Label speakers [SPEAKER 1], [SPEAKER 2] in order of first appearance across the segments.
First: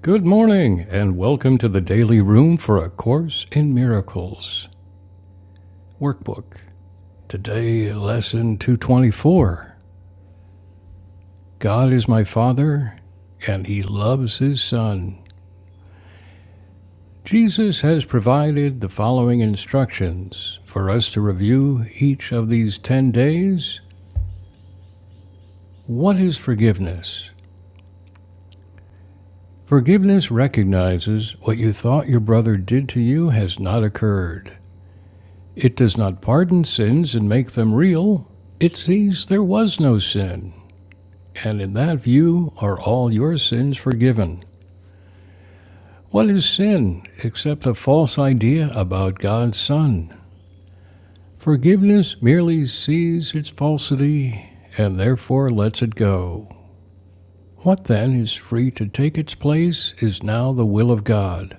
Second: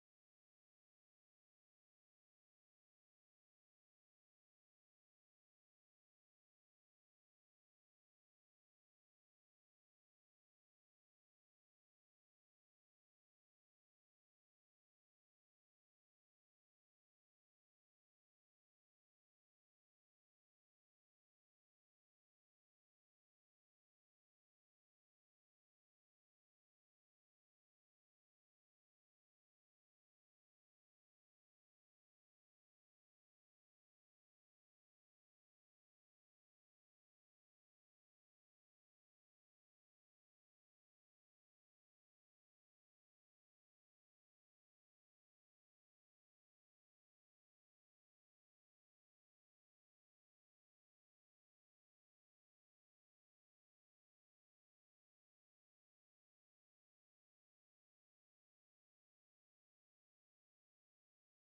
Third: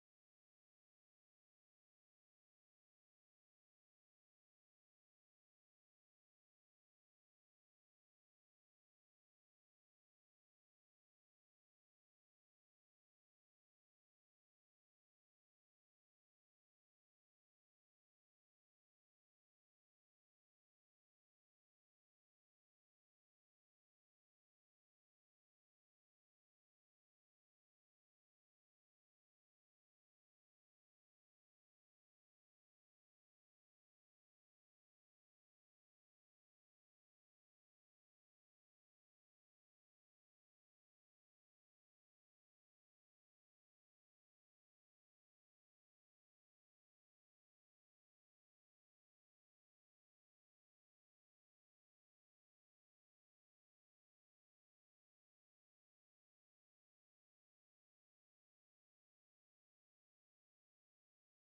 [SPEAKER 1] Good morning, and welcome to the Daily Room for A Course in Miracles Workbook. Today, Lesson 224 God is my Father, and He loves His Son. Jesus has provided the following instructions for us to review each of these 10 days. What is forgiveness? Forgiveness recognizes what you thought your brother did to you has not occurred. It does not pardon sins and make them real. It sees there was no sin, and in that view are all your sins forgiven. What is sin except a false idea about God's Son? Forgiveness merely sees its falsity and therefore lets it go. What then is free to take its place is now the will of God.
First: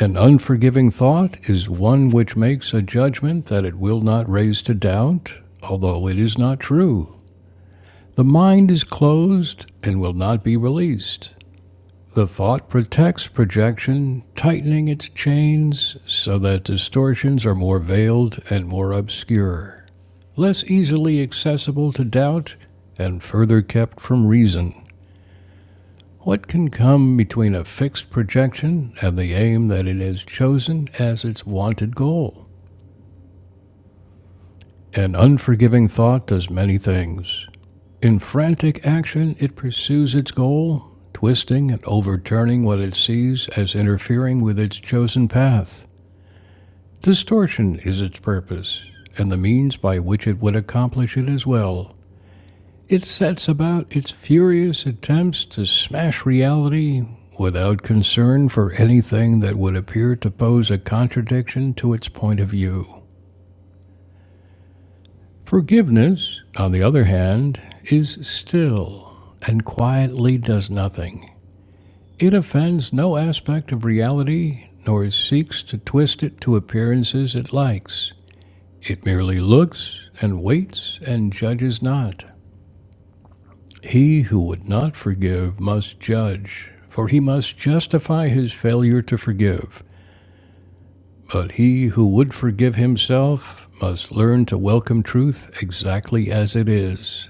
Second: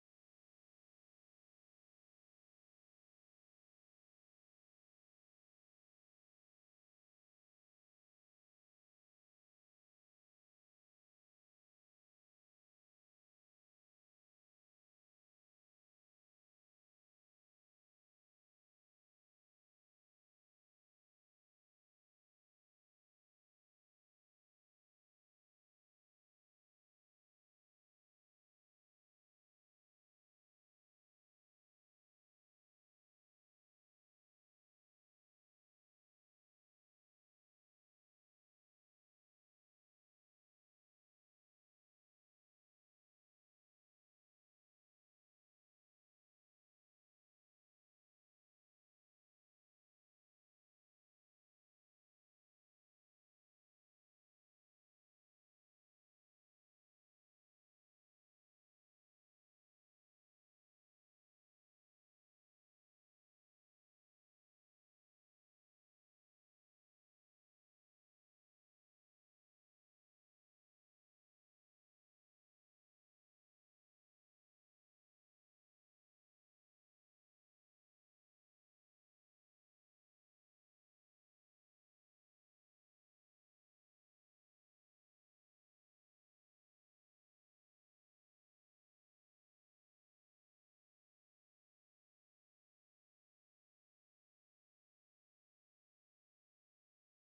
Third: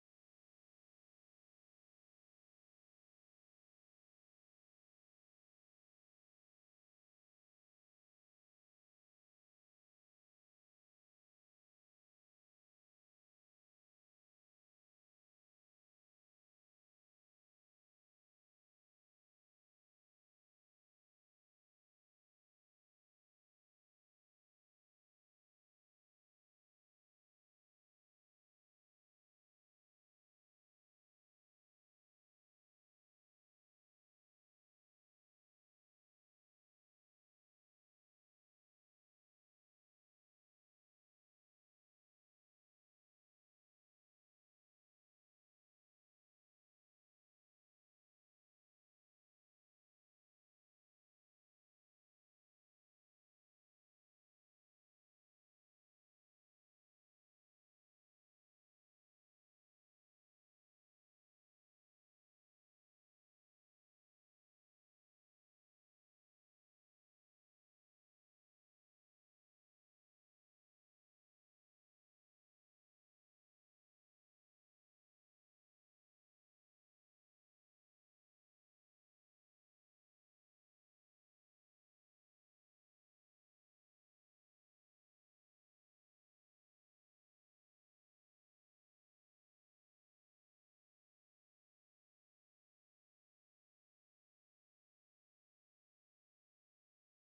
[SPEAKER 1] An unforgiving thought is one which makes a judgment that it will not raise to doubt, although it is not true. The mind is closed and will not be released. The thought protects projection, tightening its chains so that distortions are more veiled and more obscure, less easily accessible to doubt, and further kept from reason. What can come between a fixed projection and the aim that it has chosen as its wanted goal? An unforgiving thought does many things. In frantic action, it pursues its goal, twisting and overturning what it sees as interfering with its chosen path. Distortion is its purpose, and the means by which it would accomplish it as well. It sets about its furious attempts to smash reality without concern for anything that would appear to pose a contradiction to its point of view. Forgiveness, on the other hand, is still and quietly does nothing. It offends no aspect of reality, nor seeks to twist it to appearances it likes. It merely looks and waits and judges not. He who would not forgive must judge, for he must justify his failure to forgive. But he who would forgive himself must learn to welcome truth exactly as it is.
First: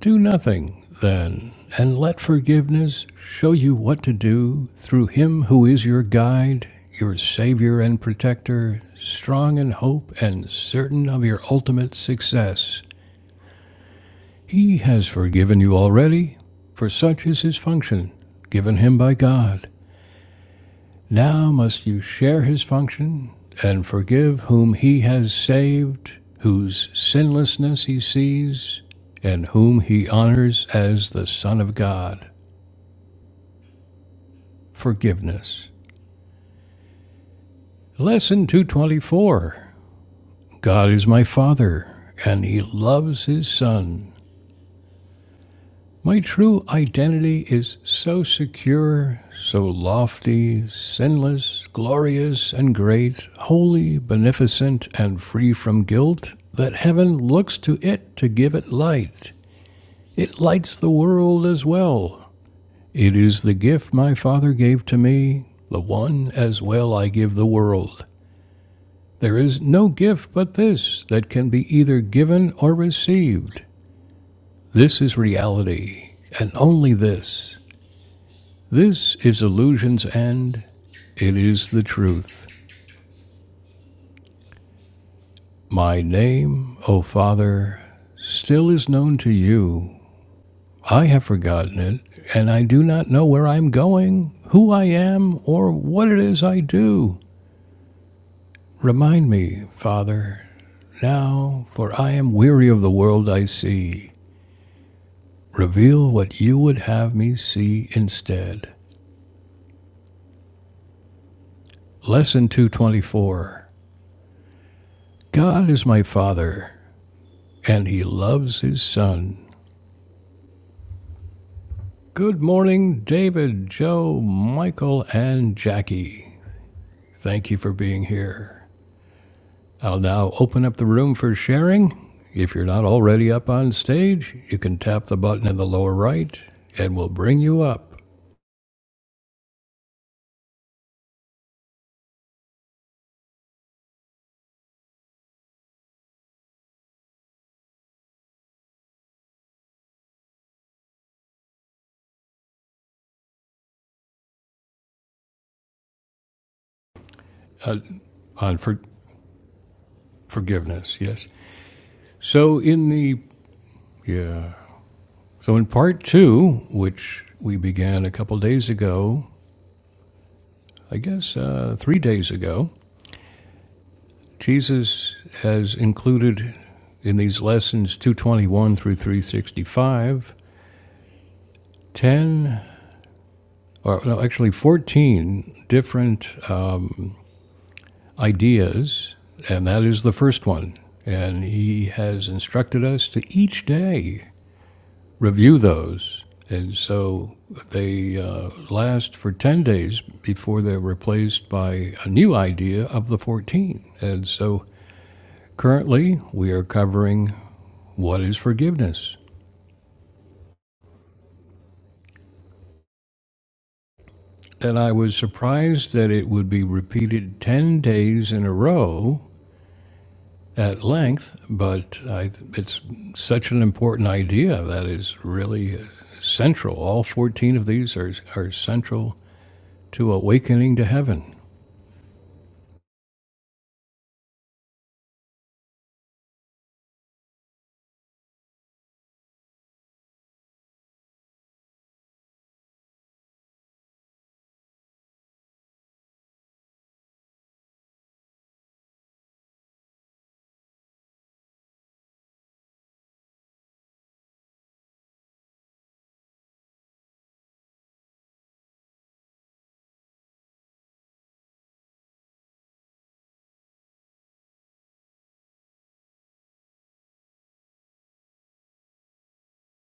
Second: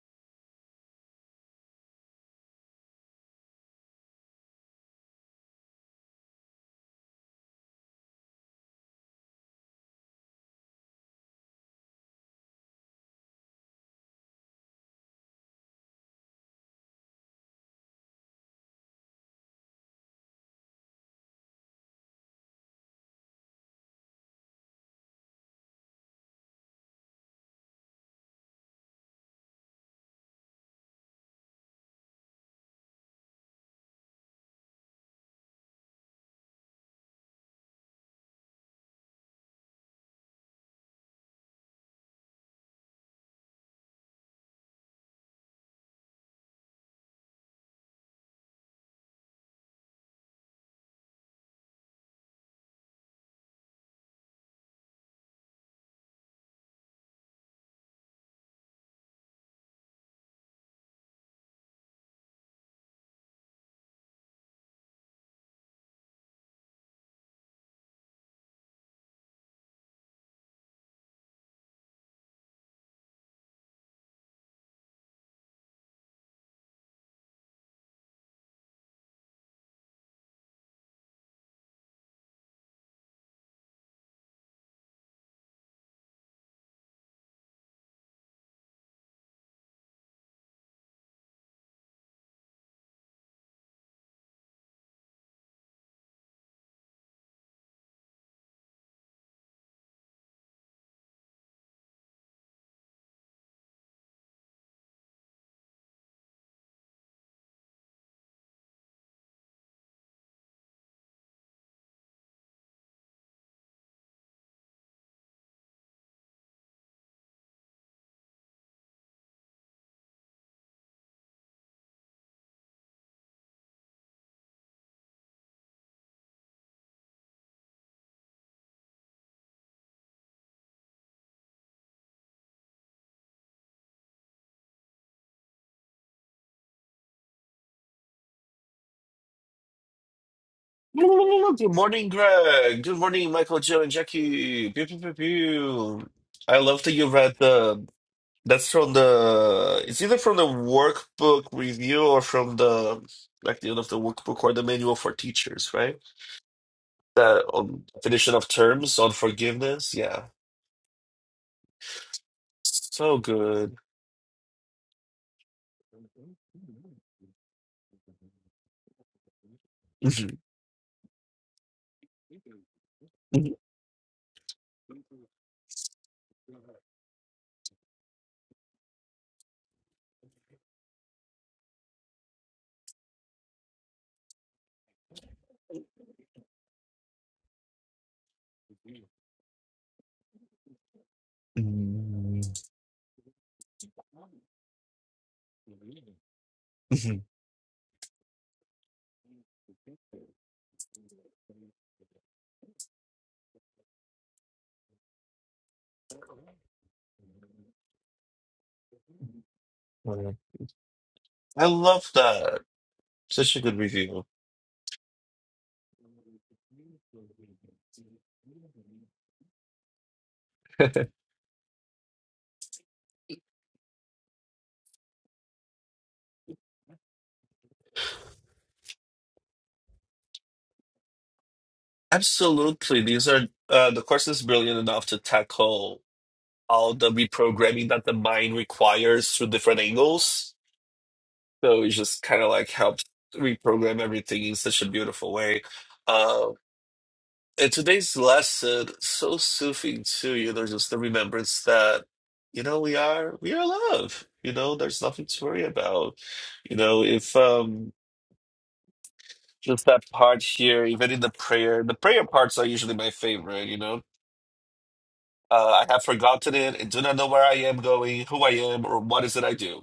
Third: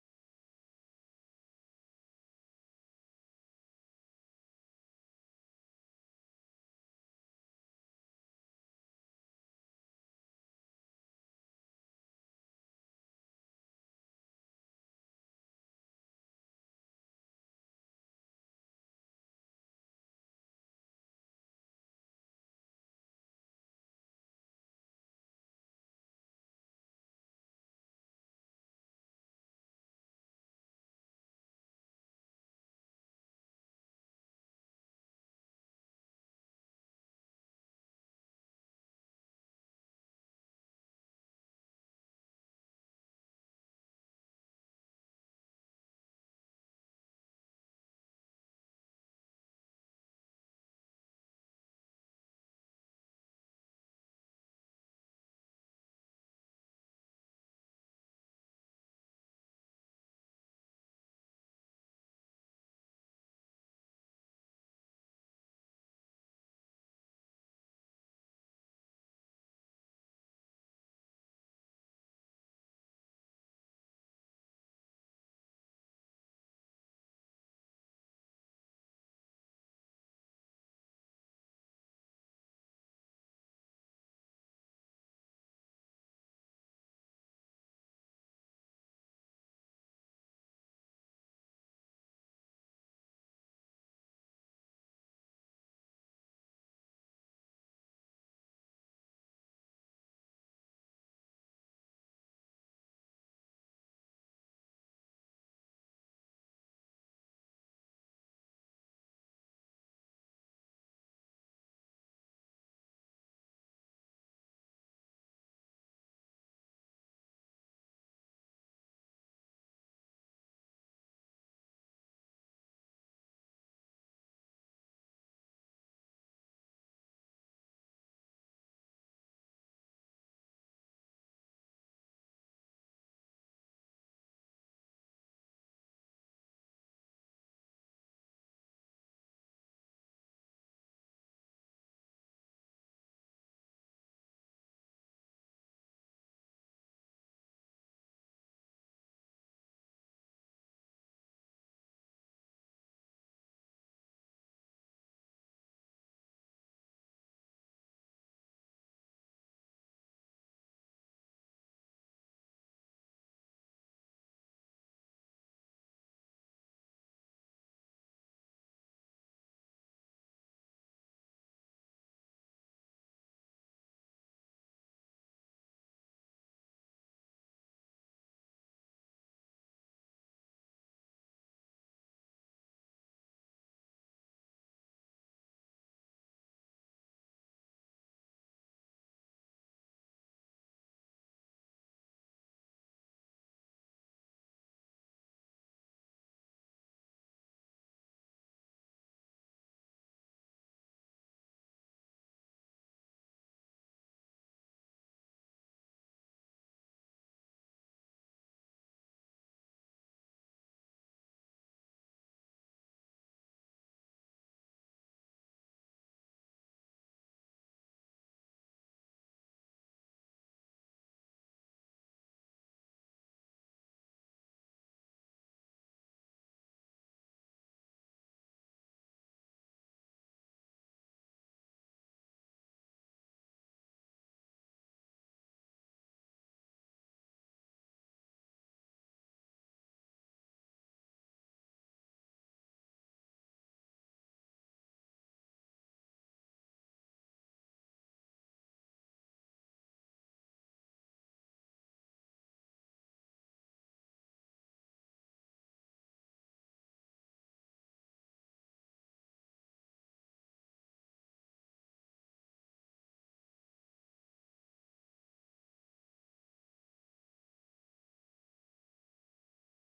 [SPEAKER 1] Do nothing, then, and let forgiveness show you what to do through Him who is your guide, your Savior and Protector, strong in hope and certain of your ultimate success. He has forgiven you already, for such is His function, given Him by God. Now must you share His function and forgive whom He has saved, whose sinlessness He sees, and whom He honors as the Son of God. Forgiveness. Lesson 224 God is my Father, and He loves His Son. My true identity is so secure, so lofty, sinless, glorious, and great, holy, beneficent, and free from guilt, that heaven looks to it to give it light. It lights the world as well. It is the gift my Father gave to me, the one as well I give the world. There is no gift but this that can be either given or received. This is reality, and only this. This is illusion's end. It is the truth. My name, O Father, still is known to you. I have forgotten it, and I do not know where I am going, who I am, or what it is I do. Remind me, Father, now, for I am weary of the world I see. Reveal what you would have me see instead. Lesson 224 God is my Father, and He loves His Son. Good morning, David, Joe, Michael, and Jackie. Thank you for being here. I'll now open up the room for sharing. If you're not already up on stage, you can tap the button in the lower right, and we'll bring you up
[SPEAKER 2] Good morning, Greg. Good morning, Michael, Joe, and Jackie. Pew, pew, pew, pew. I love that you read the. That's from the. It's either from the workbook review or from the like the end of the workbook or the manual for teachers, right? The
[SPEAKER 1] uh,
[SPEAKER 2] um, definition of
[SPEAKER 1] on for-
[SPEAKER 2] terms on forgiveness. Yeah,
[SPEAKER 1] forgiveness. Yes. So in
[SPEAKER 2] so
[SPEAKER 1] the
[SPEAKER 2] good.
[SPEAKER 1] yeah So, in part two, which we began a couple days ago,
[SPEAKER 2] Mhm.
[SPEAKER 1] I guess uh, three days ago, Jesus has included in these lessons 221 through 365 10, or no, actually 14 different uh, ideas, and that is the first one. And he has
[SPEAKER 2] Mhm.
[SPEAKER 1] instructed us to each day review those. And
[SPEAKER 2] Mhm.
[SPEAKER 1] so they uh, last for 10 days before they're replaced by a new idea of the 14. And so currently we are covering what is forgiveness.
[SPEAKER 2] Mm. I love that. Such a good review.
[SPEAKER 1] And I was surprised that it would be repeated 10 days in a row at length, but I, it's such an important idea that is really uh, central. All 14 of these are, are central to awakening to heaven.
[SPEAKER 2] Absolutely. These are uh, the course is brilliant enough to tackle all the reprogramming that the mind requires through different angles. So it just kind of like helps reprogram everything in such a beautiful way. Um, In today's lesson, so soothing to you, there's just the remembrance that, you know, we are we are love. You know, there's nothing to worry about. You know, if um just that part here, even in the prayer, the prayer parts are usually my favorite, you know. Uh, I have forgotten it and do not know where I am going, who I am, or what is it I do.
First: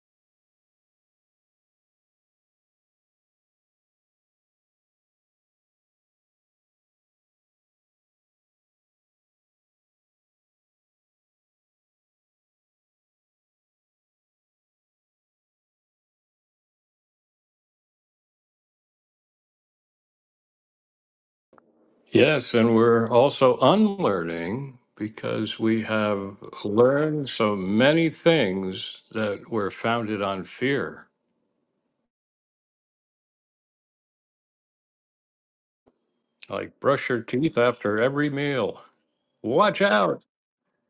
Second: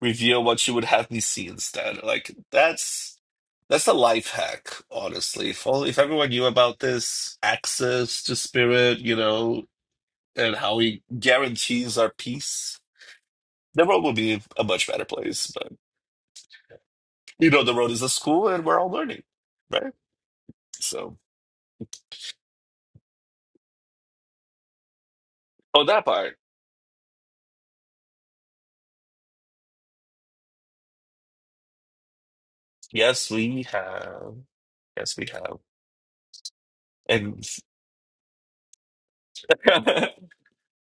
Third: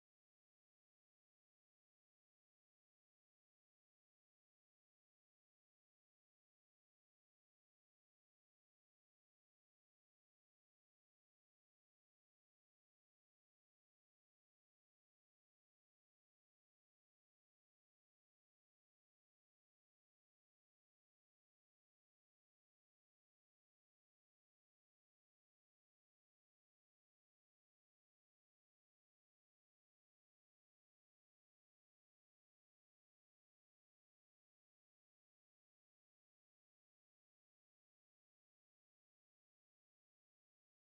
[SPEAKER 2] Reveal what you would have me see instead. Like that's that's a life hack, honestly. If all if everyone knew about this access to spirit, you know, and how he guarantees our peace, the world will be a much better place. But you know, the road is a school, and we're all learning, right? So
[SPEAKER 1] Yes, and we're also unlearning because we
[SPEAKER 2] on that part,
[SPEAKER 1] have learned so many things that were founded on fear,
[SPEAKER 2] yes, we have, yes, we have,
[SPEAKER 1] like brush your
[SPEAKER 2] and
[SPEAKER 1] teeth after every meal. Watch out.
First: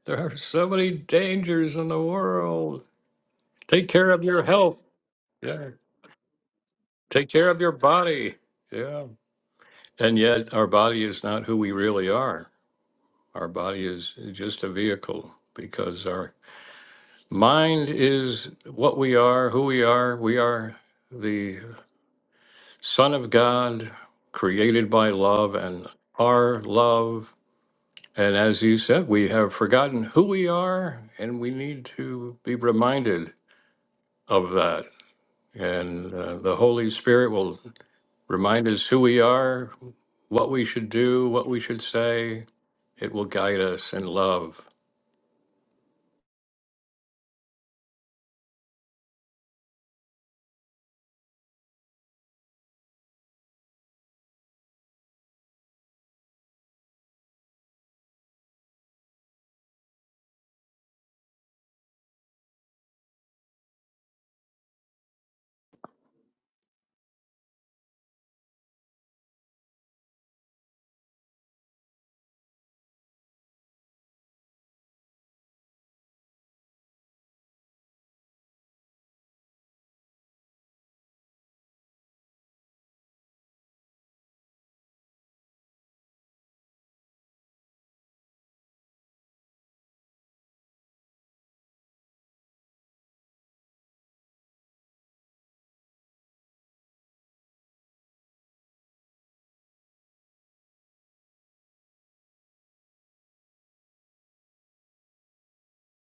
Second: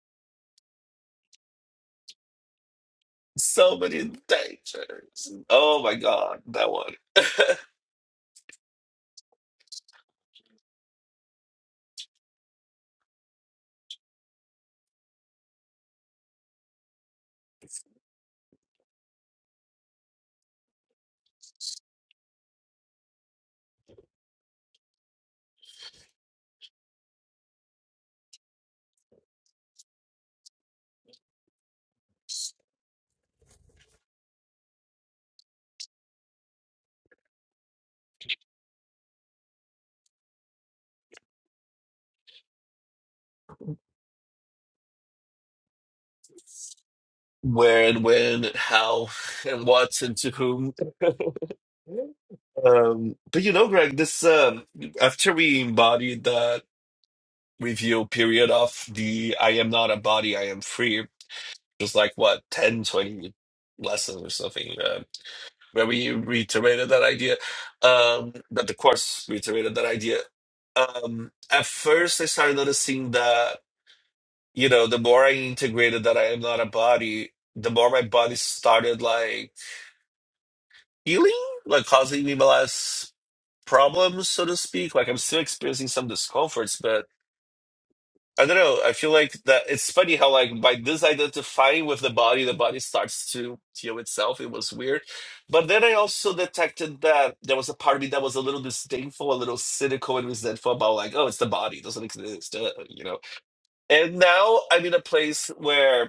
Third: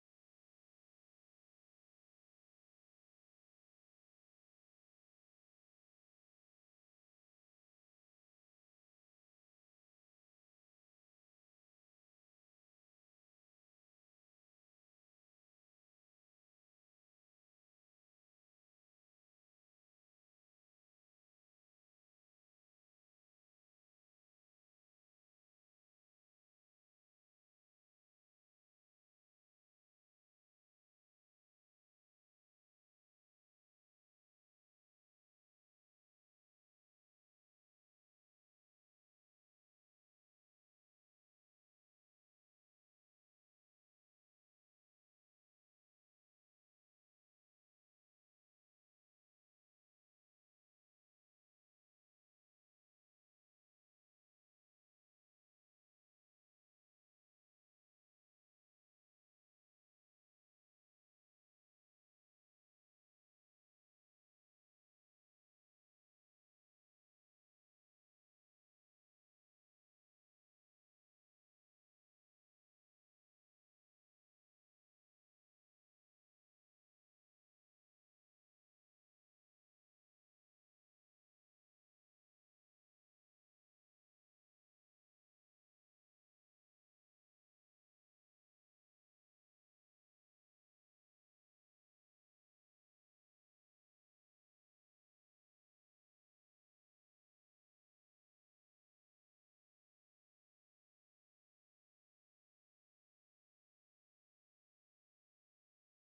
[SPEAKER 1] There are so many dangers in the world.
[SPEAKER 2] so
[SPEAKER 1] Take care
[SPEAKER 2] many
[SPEAKER 1] of your health.
[SPEAKER 2] dangers.
[SPEAKER 1] Yeah.
[SPEAKER 2] Oh my God, that one.
[SPEAKER 1] Take care of your body. Yeah. And yet, our body is not who we really are. Our body is just a vehicle because our Mind is what we are, who we are. We are the Son of God, created by love and are love. And as you said, we have forgotten who we are, and we need to be reminded of that. And uh, the Holy Spirit will remind us who we are, what we should do, what we should say. It will guide us in love.
[SPEAKER 2] Where and when and how and what and to whom. Um, but you know, Greg, this um, after we embodied that review period of the I am not a body, I am free. just like what 10, 20 lessons or something uh, where we reiterated that idea um that the course reiterated that idea um at first i started noticing that you know the more i integrated that i am not a body the more my body started like healing like causing me less problems so to speak like i'm still experiencing some discomforts but. I don't know. I feel like that it's funny how like by disidentifying with the body, the body starts to heal itself. It was weird. But then I also detected that there was a part of me that was a little disdainful, a little cynical and resentful about like, oh, it's the body, it doesn't exist, uh, you know. And now I'm in a place where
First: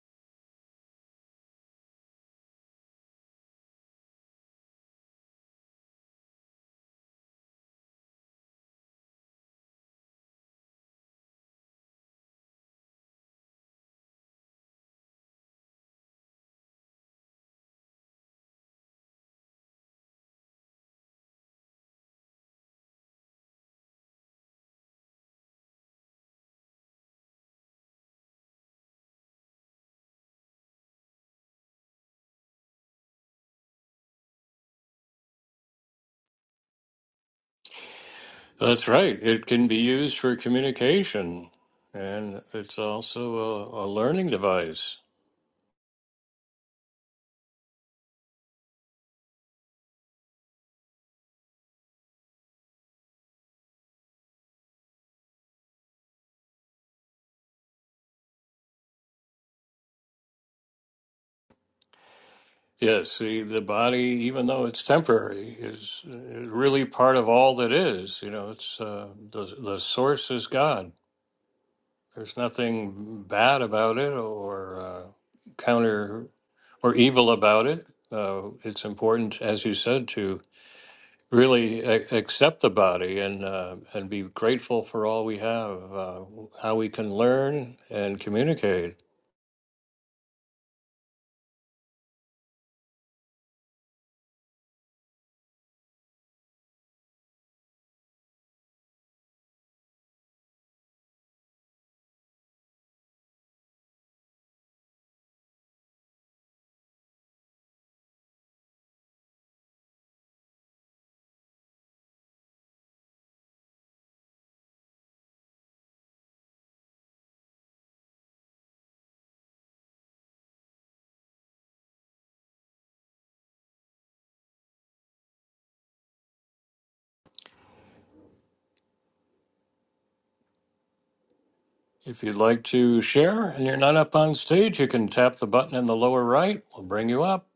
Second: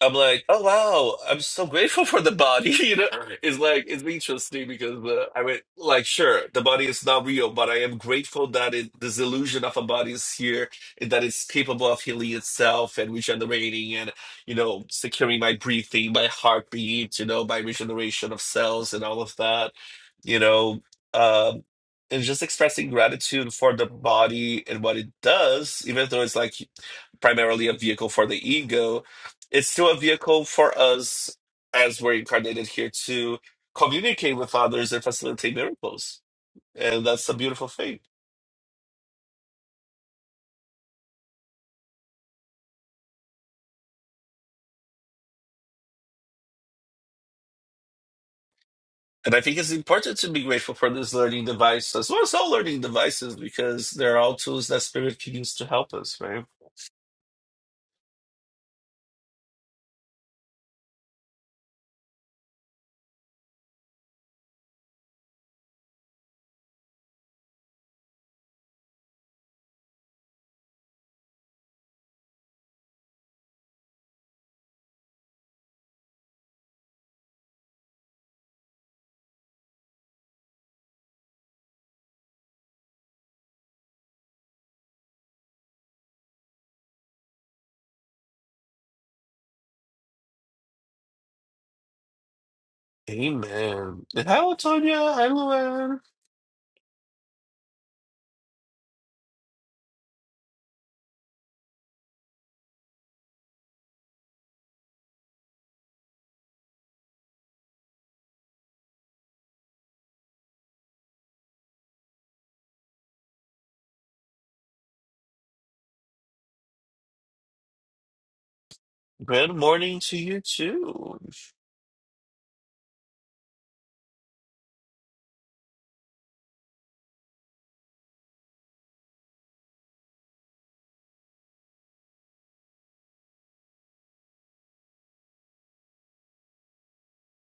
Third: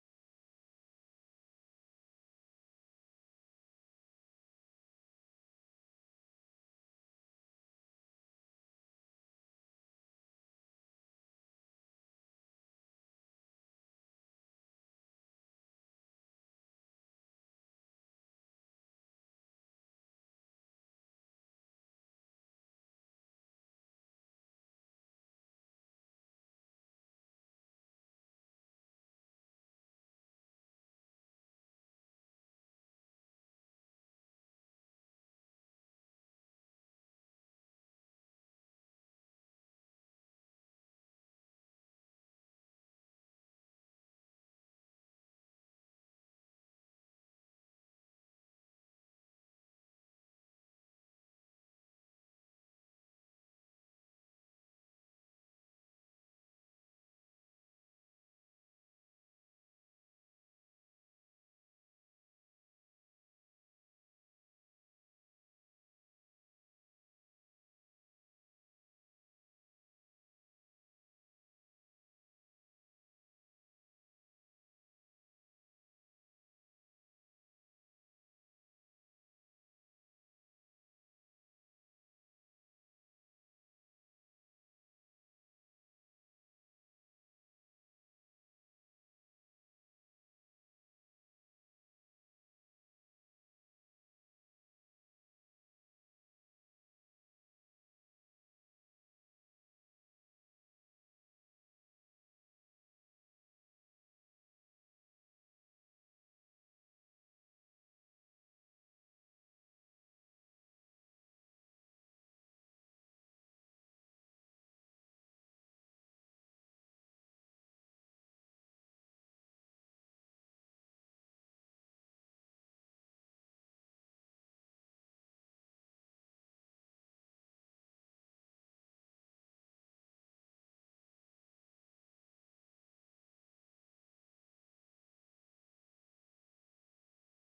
[SPEAKER 2] I'm like, oh wow, I'm so grateful for the body. You know, it's like it's interesting because uh, I mean, like, sure, the body is not real, but I am grateful that it, this illusion of a body is here, and that it's capable of healing itself and regenerating, and you know, securing my breathing, my heartbeat, you know, my regeneration of cells and all of that. You know, um, and just expressing gratitude for the body and what it does, even though it's like primarily a vehicle for the ego, it's still a vehicle for us as we're incarnated here to communicate with others and facilitate miracles. And that's a beautiful thing.
[SPEAKER 1] That's right. It can be used for communication, and it's also a, a learning device.
[SPEAKER 2] And I think it's important to be grateful for this learning device as well as all learning devices because they're all tools that spirit can use to help us, right?
[SPEAKER 1] Yes, see, the body, even though it's temporary, is, is really part of all that is. You know, it's uh, the the source is God. There's nothing bad about it or uh, counter or evil about it. Uh, it's important, as you said, to. really a- accept the body and uh, and be grateful for all we have, uh, how we can learn and communicate.
[SPEAKER 2] Amen. And Hello, Tonya. Hello, Anne. Good morning to you too.
[SPEAKER 1] If you'd like to share and you're not up on stage, you can tap the button in the lower right. We'll bring you up.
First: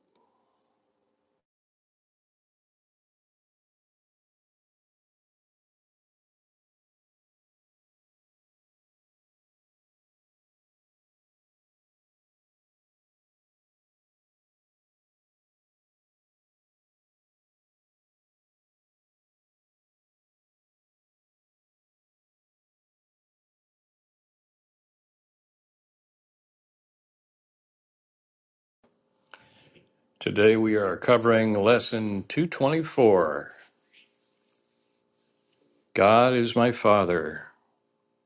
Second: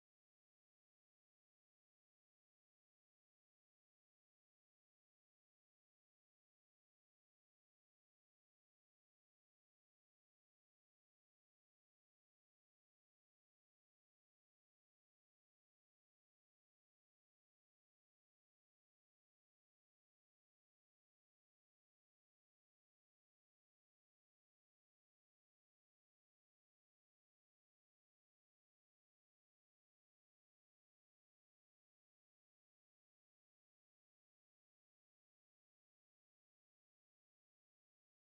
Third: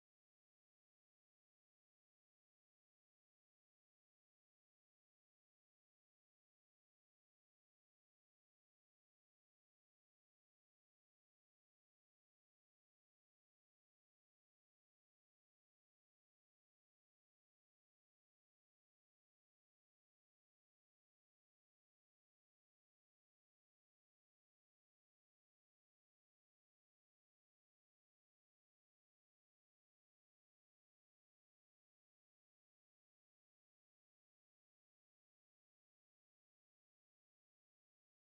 [SPEAKER 1] Today we are covering lesson 224. God is my father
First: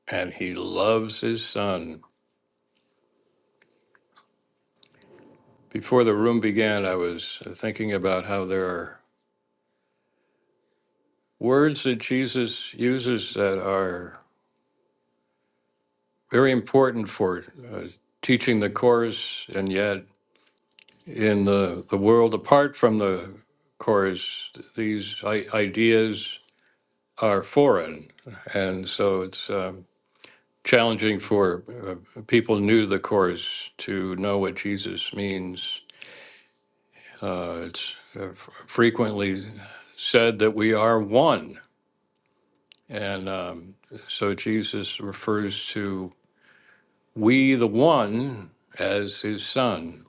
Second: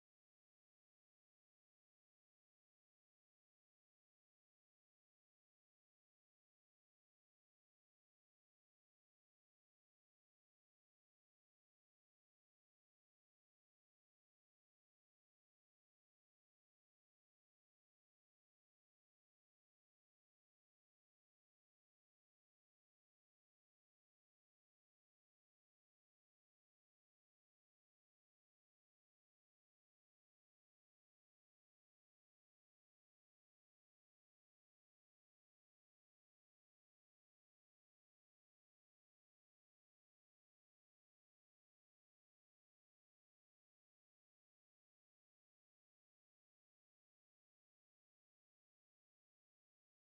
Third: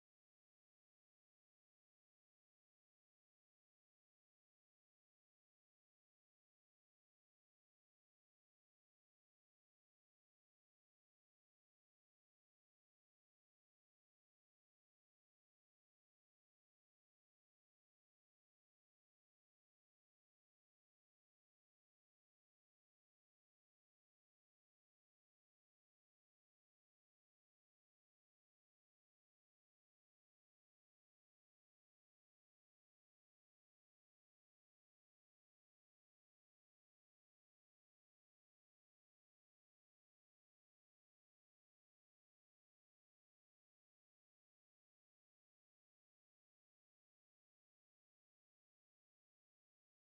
[SPEAKER 1] and he loves his son. Before the room began, I was thinking about how there are words that Jesus uses that are very important for uh, teaching the course, and yet in the, the world apart from the course, these I- ideas are foreign, and so it's um, challenging for uh, people new to the course to know what Jesus means. Uh, it's uh, f- frequently said that we are one, and um, so Jesus refers to we the one as his son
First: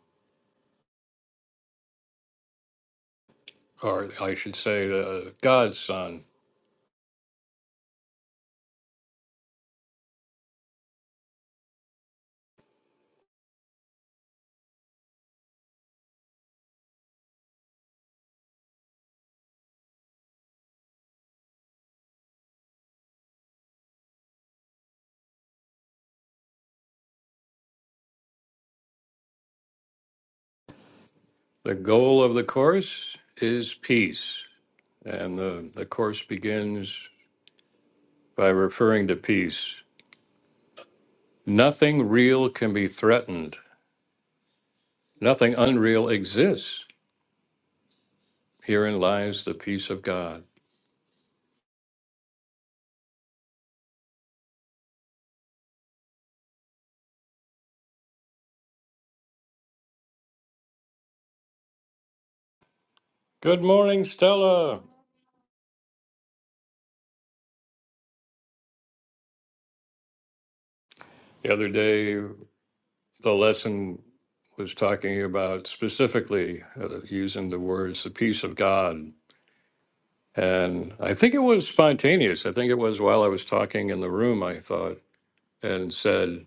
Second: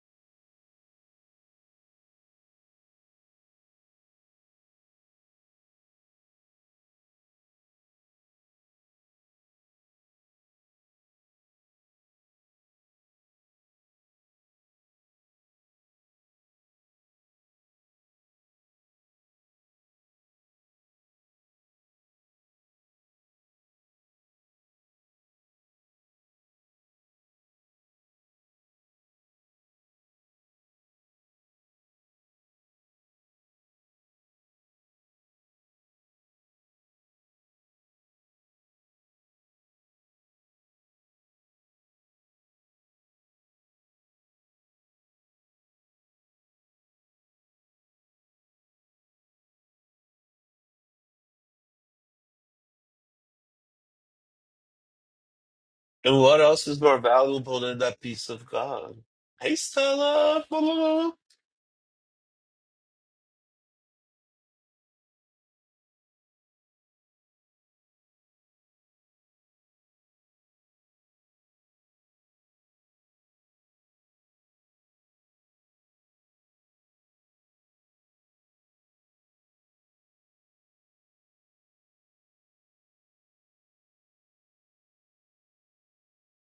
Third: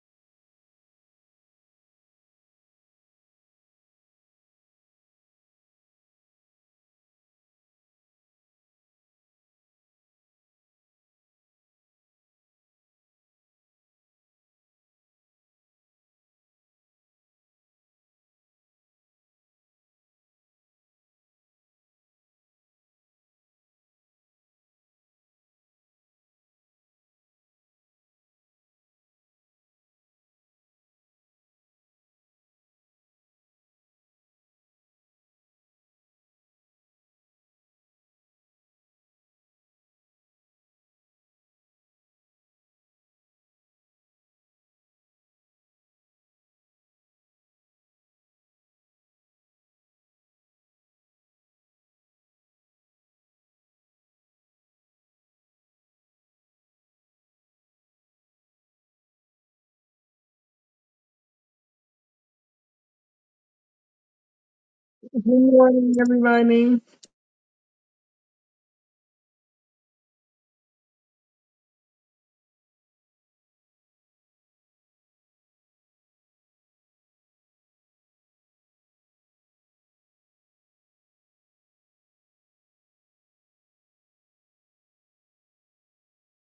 [SPEAKER 1] or I should say, uh, God's Son. The goal of the Course is peace. And the, the Course begins by referring to peace. Nothing real can be threatened, nothing unreal exists. Herein lies the peace of God.
[SPEAKER 2] And what else is more valuable than that piece of God? Hey, Stella. blah, blah,
[SPEAKER 1] Good morning, Stella.
[SPEAKER 3] Good morning, everybody.
[SPEAKER 1] The other day, the lesson was talking about specifically uh, using the words the peace of God And I think it was spontaneous. I think it was while I was talking in the room, I thought, and said,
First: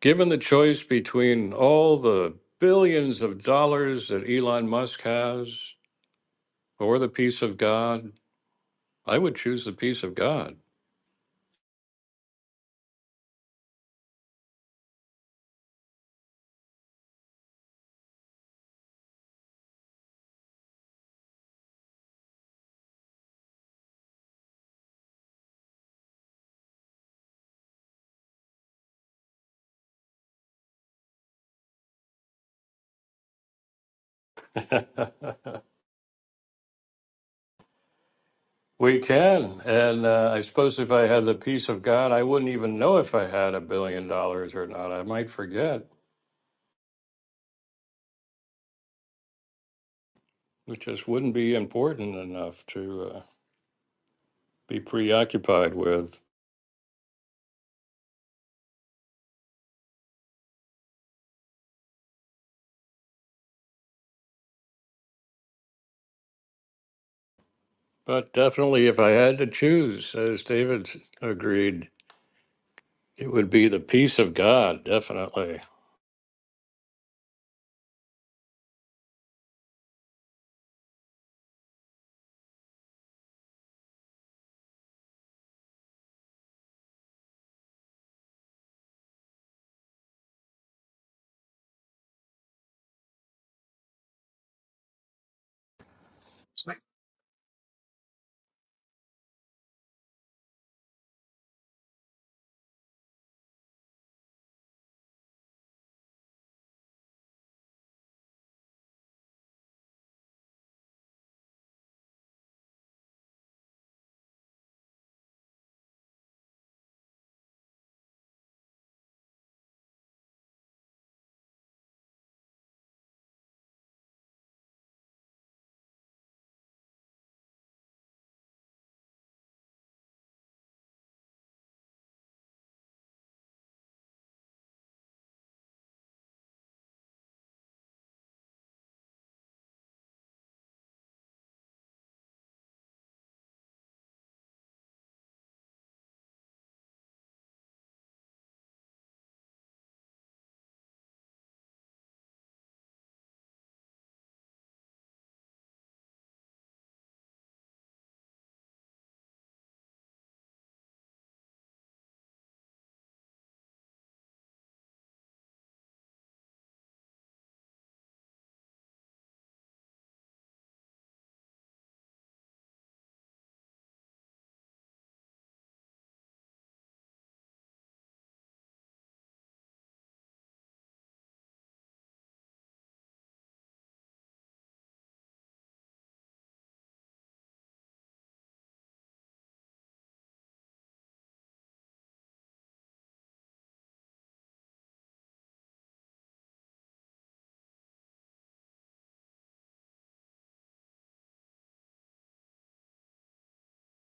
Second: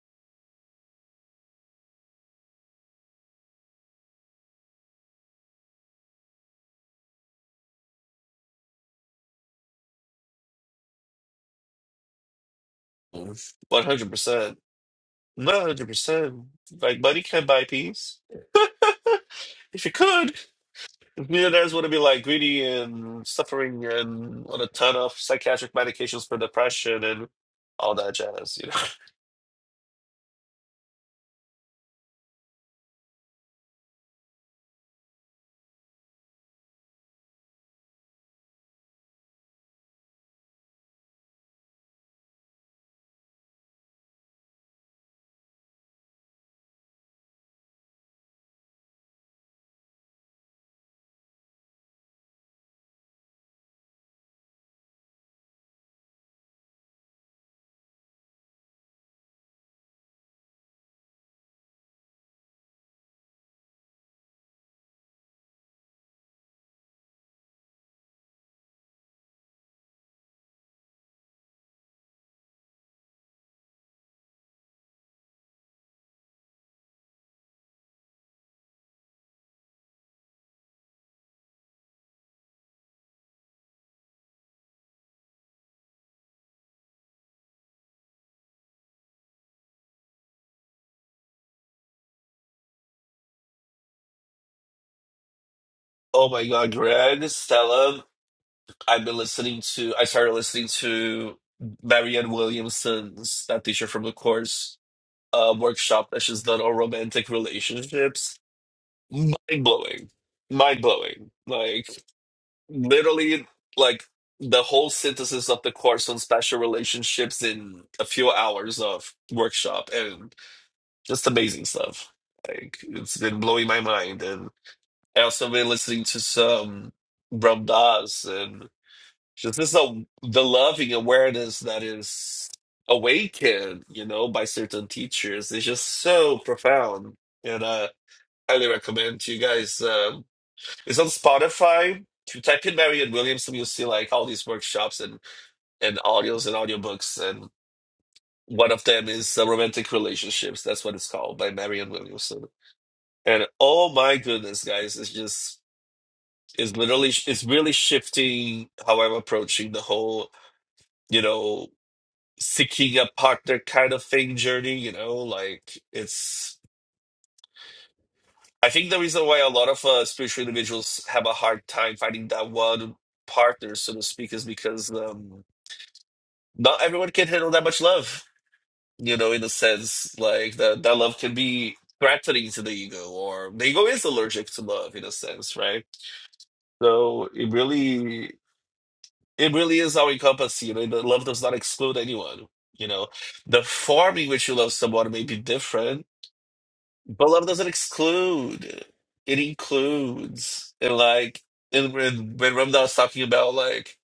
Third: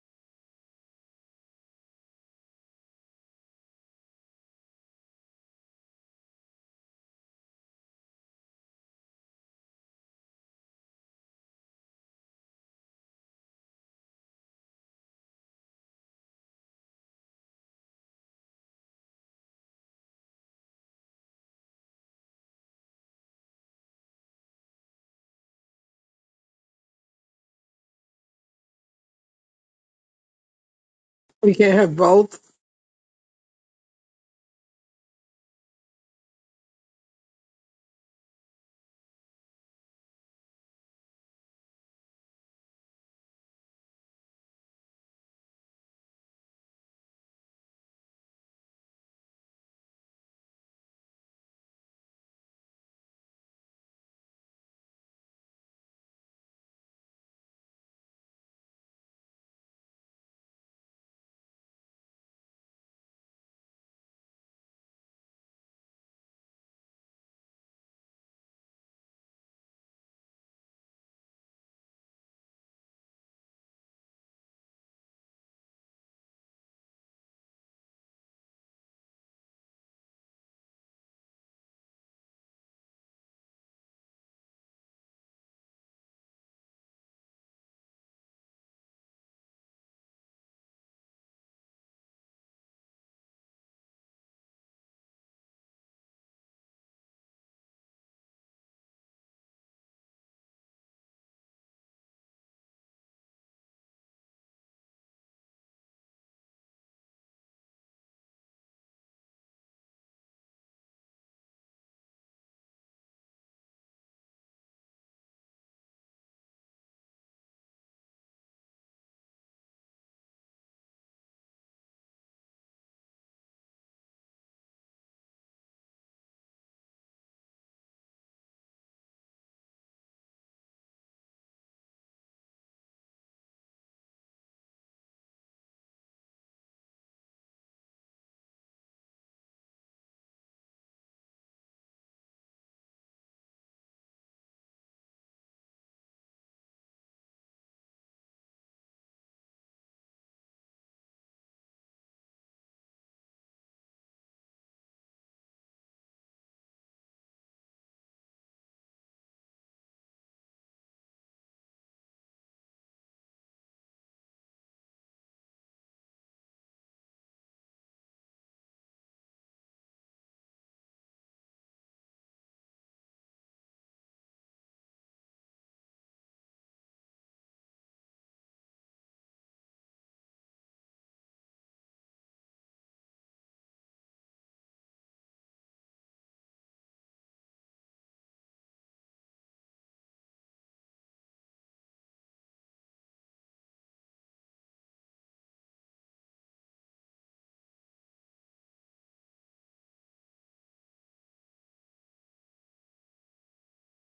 [SPEAKER 1] given the choice between all the billions of dollars that Elon Musk has or the peace of God, I would choose the peace of God.
[SPEAKER 2] blah. 100%. Not 100%. Like, money can't buy peace. If you could, if millionaires wouldn't be like greedy and suffering and on a ton of psychiatric medications for depression and all that jazz, you know?
[SPEAKER 3] We can not have both.
[SPEAKER 1] we can. And uh, I suppose if I had the peace of God, I wouldn't even know if I had a billion dollars or not. I might forget. It just wouldn't be important enough to uh, be preoccupied with. But definitely, if I had to choose, as David s- agreed, it would be the peace of God, definitely.
[SPEAKER 2] Oh my God, Greg, Stella. I've been listening to, I started listening to Marianne Williamson's, that teacher from the course. uh, workshop that she's done on romantic relationships. Mind blowing. Mind blowing. Like, literally, like the whole synthesis of the course on special relationships in a few hours of workshop and just amazing stuff. Like, it's been blowing my mind. And I also been listening to some Ram Dass and just this a the loving awareness that is awakened, you know, by certain teachers is just so profound. And uh highly recommend to you guys. Um it's on Spotify. If you type in Marianne Williamson, you'll see like all these workshops and and audios and audiobooks and one of them is uh, Romantic Relationships. That's what it's called by Marianne Williamson. And oh my goodness, guys, it's just it's literally it's really shifting how I'm approaching the whole you know seeking a partner kind of thing journey you know like it's i think the reason why a lot of uh, spiritual individuals have a hard time finding that one partner so to speak is because um not everyone can handle that much love you know in a sense like that that love can be threatening to the ego or the ego is allergic to love in a sense right so it really it really is all encompassing you know the love does not exclude anyone you know the form in which you love someone may be different But love doesn't exclude. It includes. And like and when when Ramda was talking about like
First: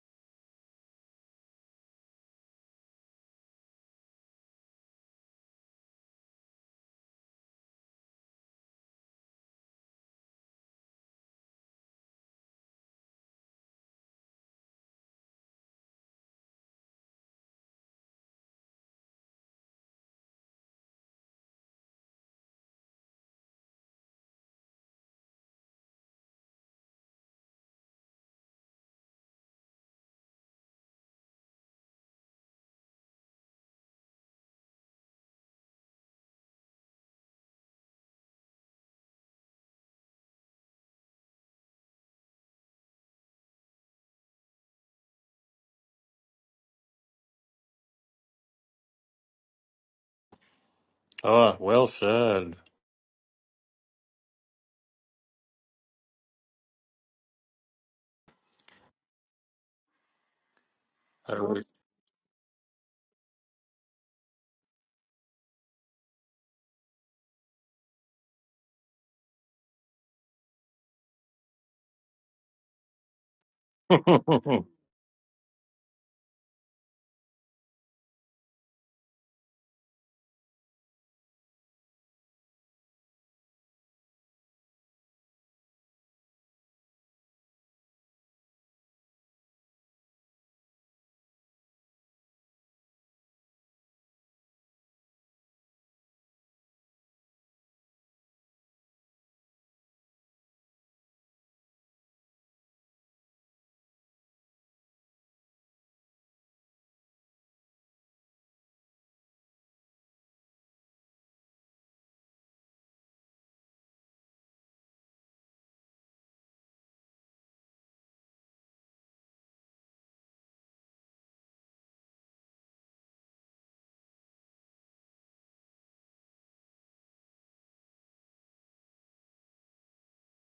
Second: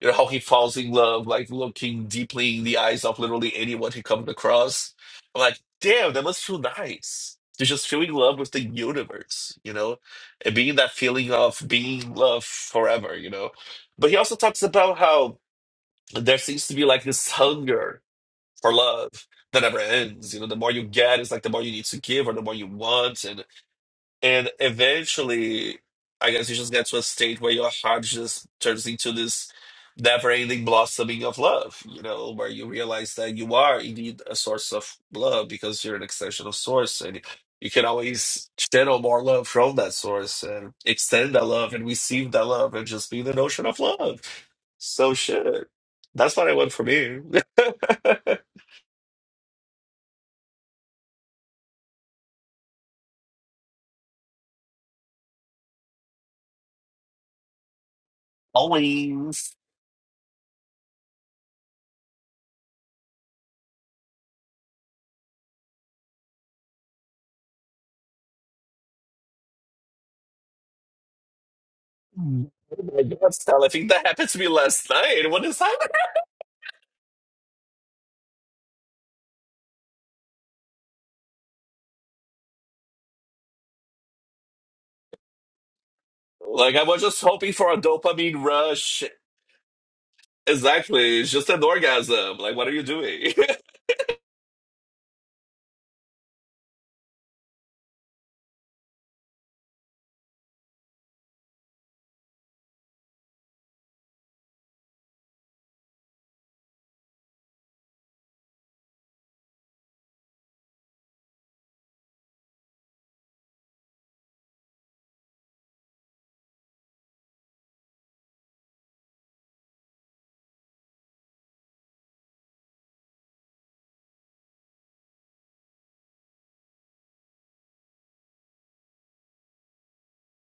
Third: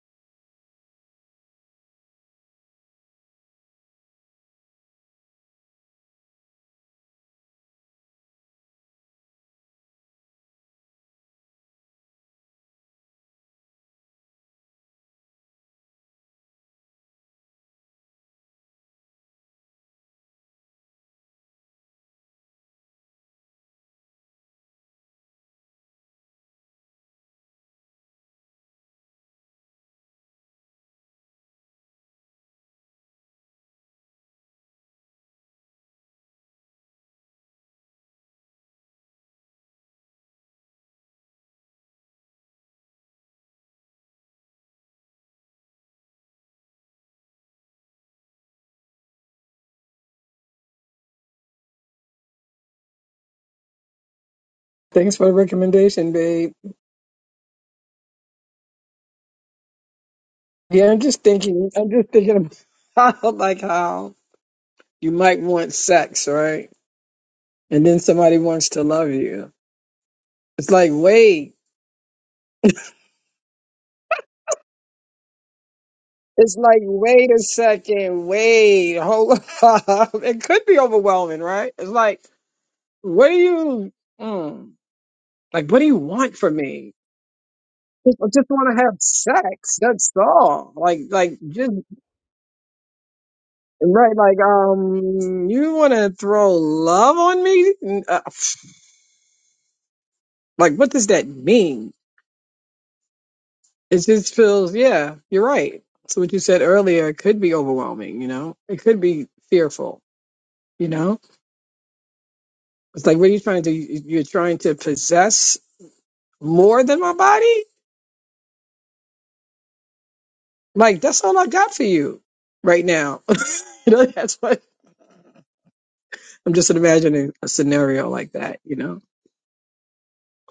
[SPEAKER 2] you know how he falls in love, like looking deeply in the eyes of literally anyone he comes across. I'm like, damn, that must feel nice. To just feel in love with the universe, you know? And being that feeling of being in love forever, you know. But he also talks about how there seems to be like this hunger for love that never ends. You know, the more you get, it's like the more you need to give or the more you want. and and eventually, I guess you just get to a state where your heart just turns into this never-ending blossoming of love, you know, where you realize that you are indeed a source of love because you're an extension of source and you can always channel more love from that source and extend that love and receive that love and just be in the notion of love. So shit. That's what I want for me.
[SPEAKER 1] Ah, well said.
[SPEAKER 3] Thanks for the recommendation, babe.
[SPEAKER 2] Always.
[SPEAKER 3] Yeah, I'm just
[SPEAKER 1] I, re-
[SPEAKER 3] thinking. I'm just thinking about like how you might want sex, right? And then somebody wants to love you. It's like wait.
[SPEAKER 2] Oh my God, Stella, I think that happened to me last night. What is
[SPEAKER 3] It's like wait a second. Wait, hold up. It could be overwhelming, right? It's like what do you mm, like? What do you want from
[SPEAKER 2] Like I
[SPEAKER 3] me?
[SPEAKER 2] was just hoping for a
[SPEAKER 3] Just- I
[SPEAKER 2] dopamine
[SPEAKER 3] just want to have
[SPEAKER 2] rush.
[SPEAKER 3] sex. That's all. Like,
[SPEAKER 2] Exactly. It's
[SPEAKER 3] like
[SPEAKER 2] just an
[SPEAKER 3] just.
[SPEAKER 2] orgasm. Like what are you doing?
[SPEAKER 3] Right, like, um, you want to throw love on me? N- uh, pff, Like, what does that mean? It just feels, yeah, you're right. So what you said earlier could be overwhelming, you know? It could be fearful, you know? It's like, what are you trying to do? You- You're trying to possess more than my body? Like, that's all I got for you right now. You know, that's what I'm just imagining a scenario like that, you know?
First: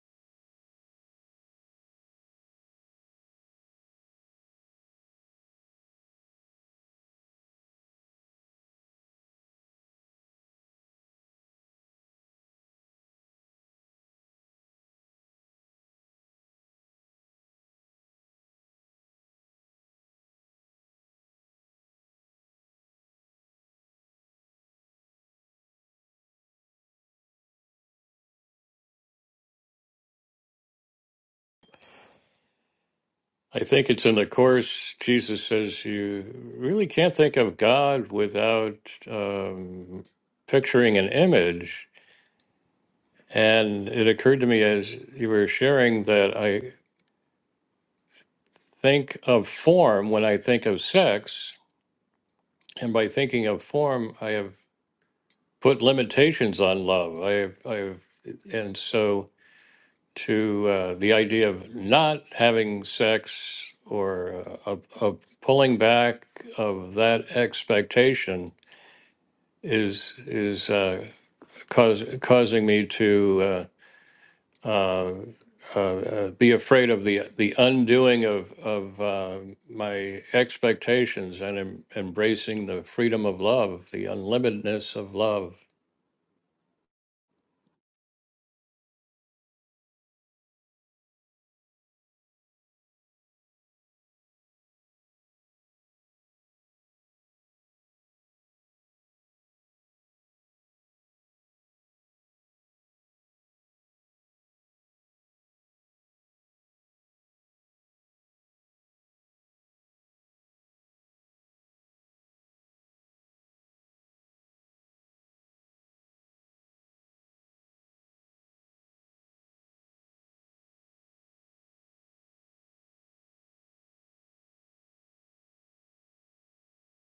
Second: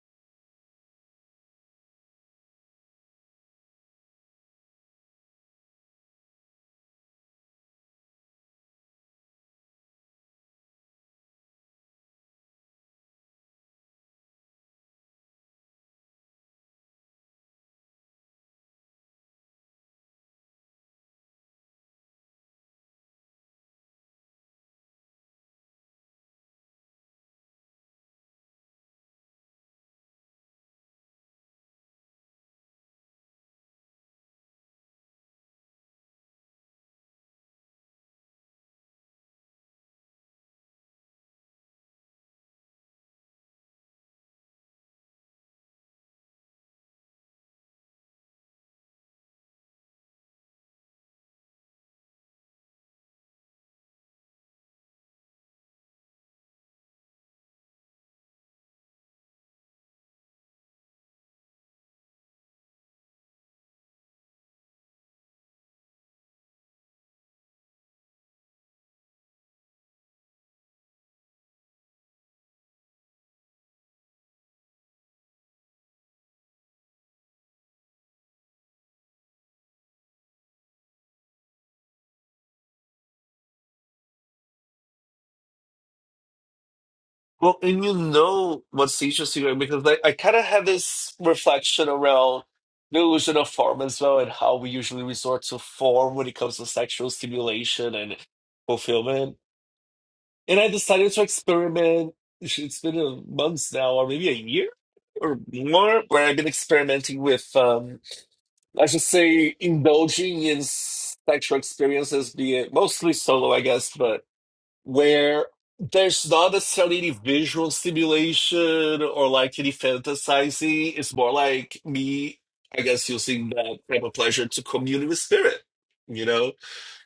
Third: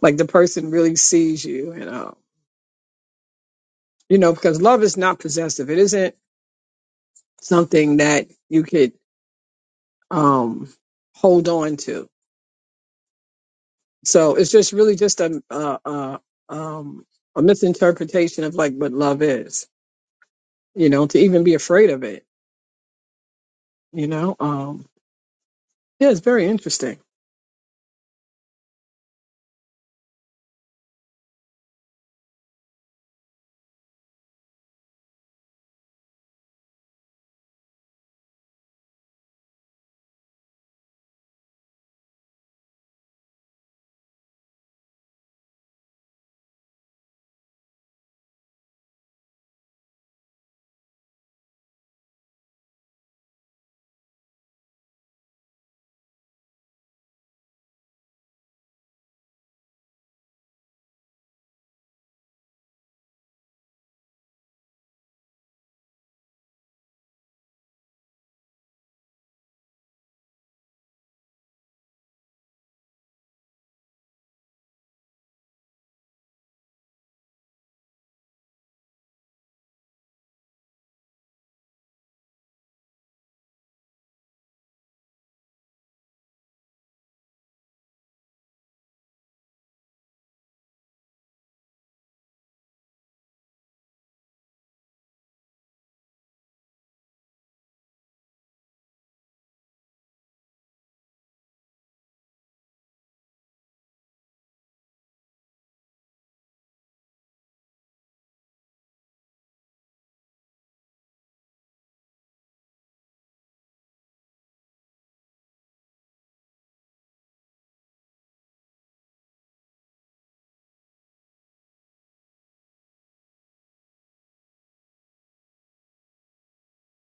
[SPEAKER 3] Like the person really sees you, you know? You know, because love is not possessive. It isn't something that you could um, hold on to. So it's just really just a a, a, um, a misinterpretation of like what love is, you know, to even be afraid of it, you know. Um, yeah, it's very interesting.
[SPEAKER 1] I think it's in the Course, Jesus says you really can't think of God without um, picturing an image. And it occurred to me as you were sharing that I think of form when I think of sex. And by thinking of form, I have put limitations on love. I've, I've, and so to uh, the idea of not having sex or uh, of of pulling back of that expectation is is uh, cause, causing me to uh, uh, uh, uh, be afraid of the the undoing of of uh, my expectations and em- embracing the freedom of love, the unlimitedness of love.
[SPEAKER 2] Well, and you know what's interesting, right? Because like I kind of had this reflection around the illusion of form as well and how we usually resort to form when it comes to sexual stimulation and fulfillment. And I decided to experiment. It's been a months now, or maybe a year or more, where I've been experimenting with um let's just say indulging in sexual experiences, be it mostly solo, I guess, but where there's not necessarily any visual stimulation or like any fantasizing. It's more like me, I guess, using that type of pleasure to commune with spirit, you know?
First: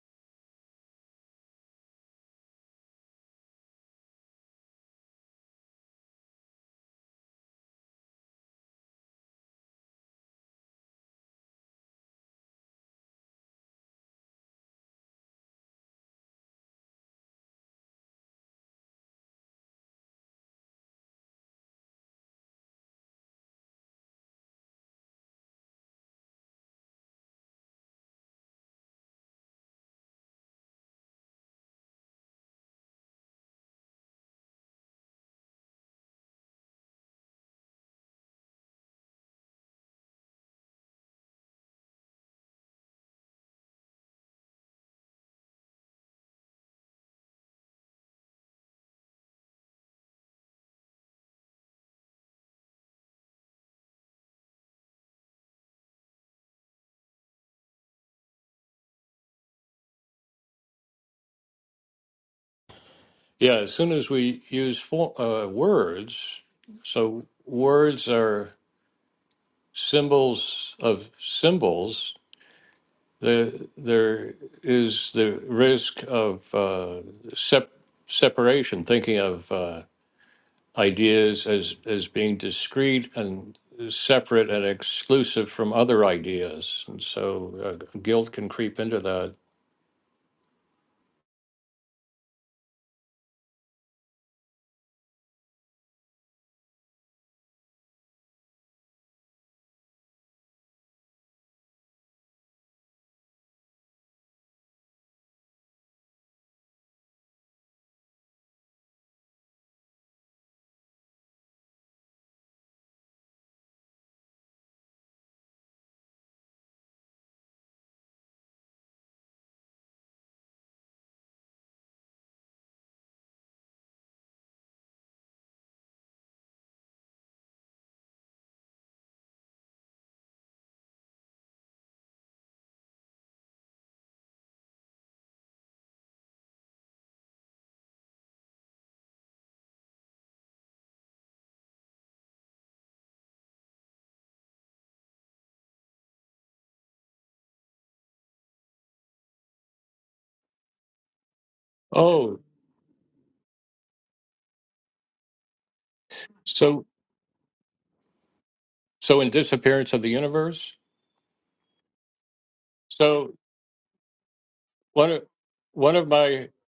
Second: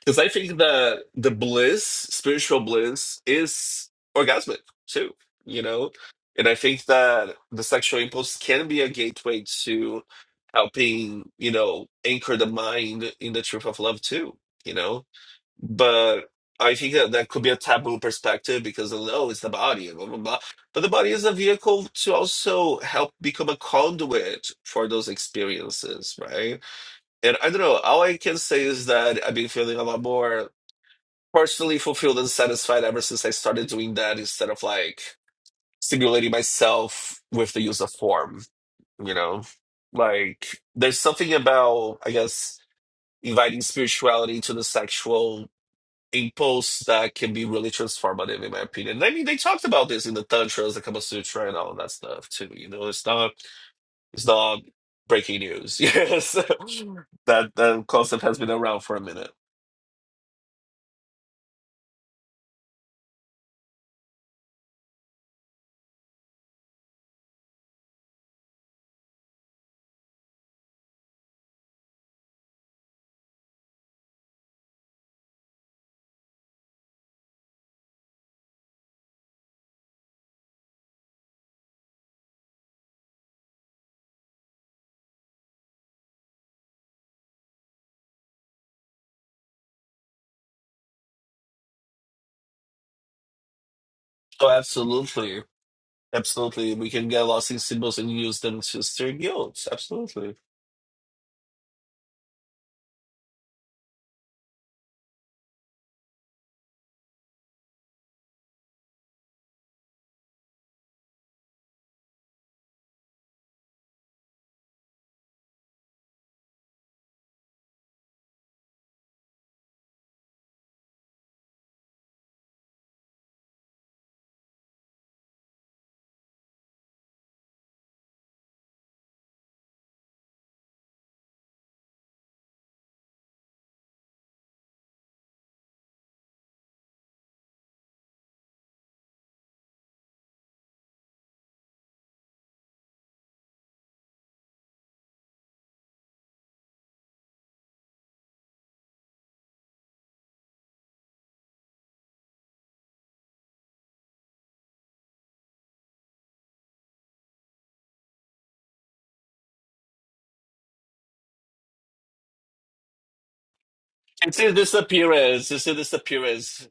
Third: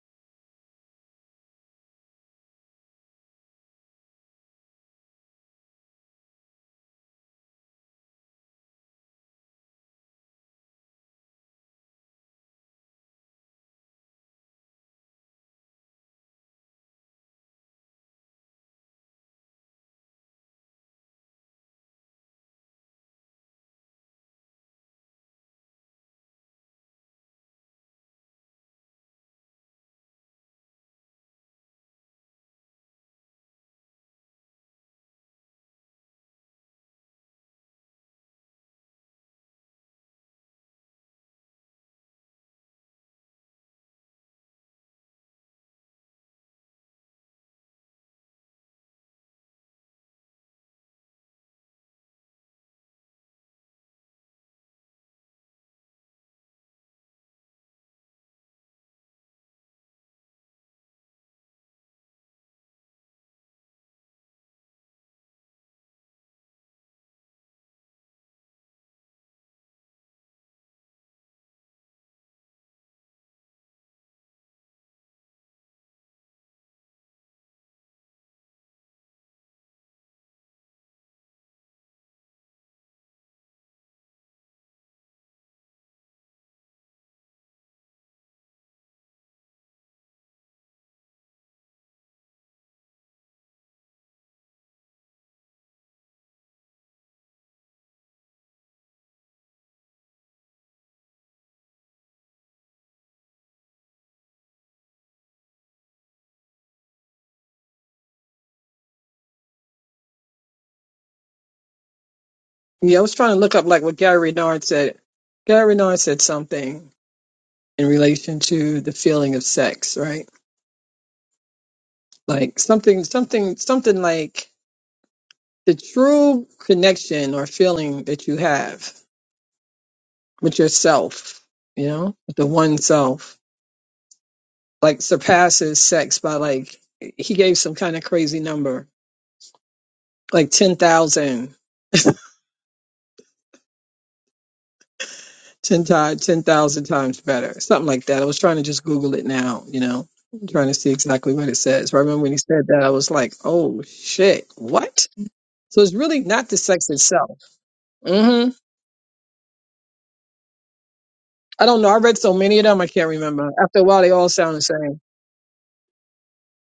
[SPEAKER 2] Because I think the the bliss, spiritual bliss, is orgasmic too, you know? And I think that the sexual impulse can be a gateway to helping, you know, anchor the mind in the truth of love too, you know? But I think that that could be a taboo perspective because, oh, no, it's the body, blah, blah, blah. But the body is a vehicle to also help become a conduit for those experiences, right? And I don't know, all I can say is that I've been feeling a lot more personally fulfilled and satisfied ever since I started doing that instead of like stimulating myself with the use of form, you know? Like there's something about, I guess, inviting spirituality to the sexual impulse that can be really transformative in my opinion. I mean they talked about this in the Tantras, the Kama Sutra and all that stuff too. You know, it's not it's not breaking news. Yes. that that concept has been around for a minute.
[SPEAKER 1] Yeah, as soon as we use for, uh, words, so words are symbols of symbols. There, there is the risk of uh, sep- separation, thinking of uh, ideas as as being discrete and separate and exclusive from other ideas, and so uh, guilt can creep into that.
[SPEAKER 2] Oh absolutely. Absolutely, we can get lost in symbols and use them to steer guilds. Absolutely.
[SPEAKER 3] Yeah, I was trying to look up like what Gary Renard said. Gary Renard said something in relation to the feeling of sex, right? Like something, something, something like the true connection or feeling that you have with yourself, you know, with the one self, like surpasses sex by like, he gave some kind of crazy number, like ten thousand, ten 10 times, 10,000 times better, something like that. I was trying to just Google it now, you know, I'm trying to see exactly what it says. But I remember when he
[SPEAKER 1] Oh,
[SPEAKER 3] said that, I was like, oh shit, what? So it's really not the
[SPEAKER 1] so
[SPEAKER 3] sex itself. hmm
[SPEAKER 1] so in disappearance of the universe.
[SPEAKER 3] I don't know. I read so many of them, I can't
[SPEAKER 1] So
[SPEAKER 3] remember. After a while, they all
[SPEAKER 2] and It is
[SPEAKER 3] sound the same.
[SPEAKER 1] one of
[SPEAKER 2] disappearance. It's a
[SPEAKER 1] one of my
[SPEAKER 2] disappearance.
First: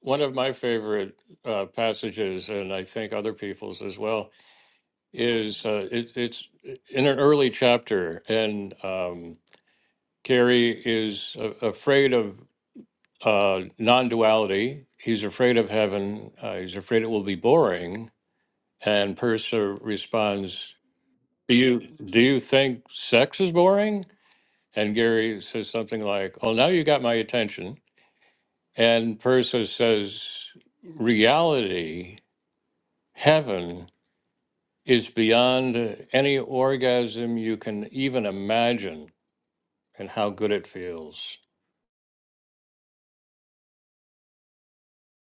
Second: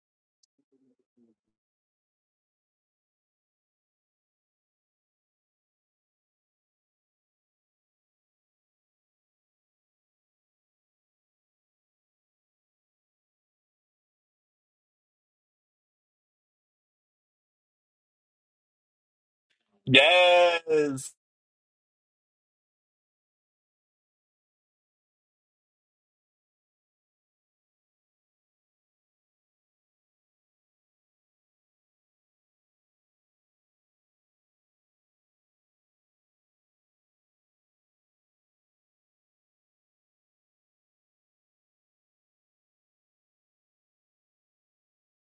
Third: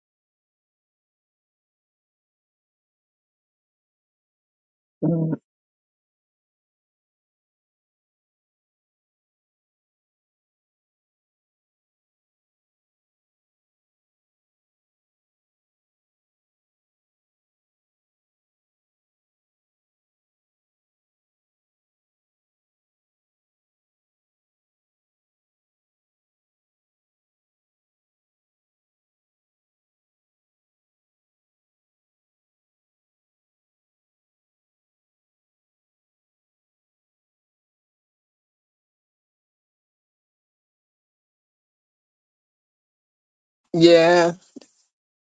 [SPEAKER 1] One of my favorite uh, passages, and I think other people's as well,
[SPEAKER 3] Mhm.
[SPEAKER 1] is uh, it, it's in an early chapter, and um, Gary is a afraid of uh, non duality. He's afraid of heaven. Uh, he's afraid it will be boring. And Purser responds,
[SPEAKER 2] Yes.
[SPEAKER 1] do you, do you think sex is boring? And Gary says something like, Oh, now you got my attention. And Purser says, Reality, heaven, is beyond any orgasm you can even imagine and how good it feels
[SPEAKER 3] Yeah.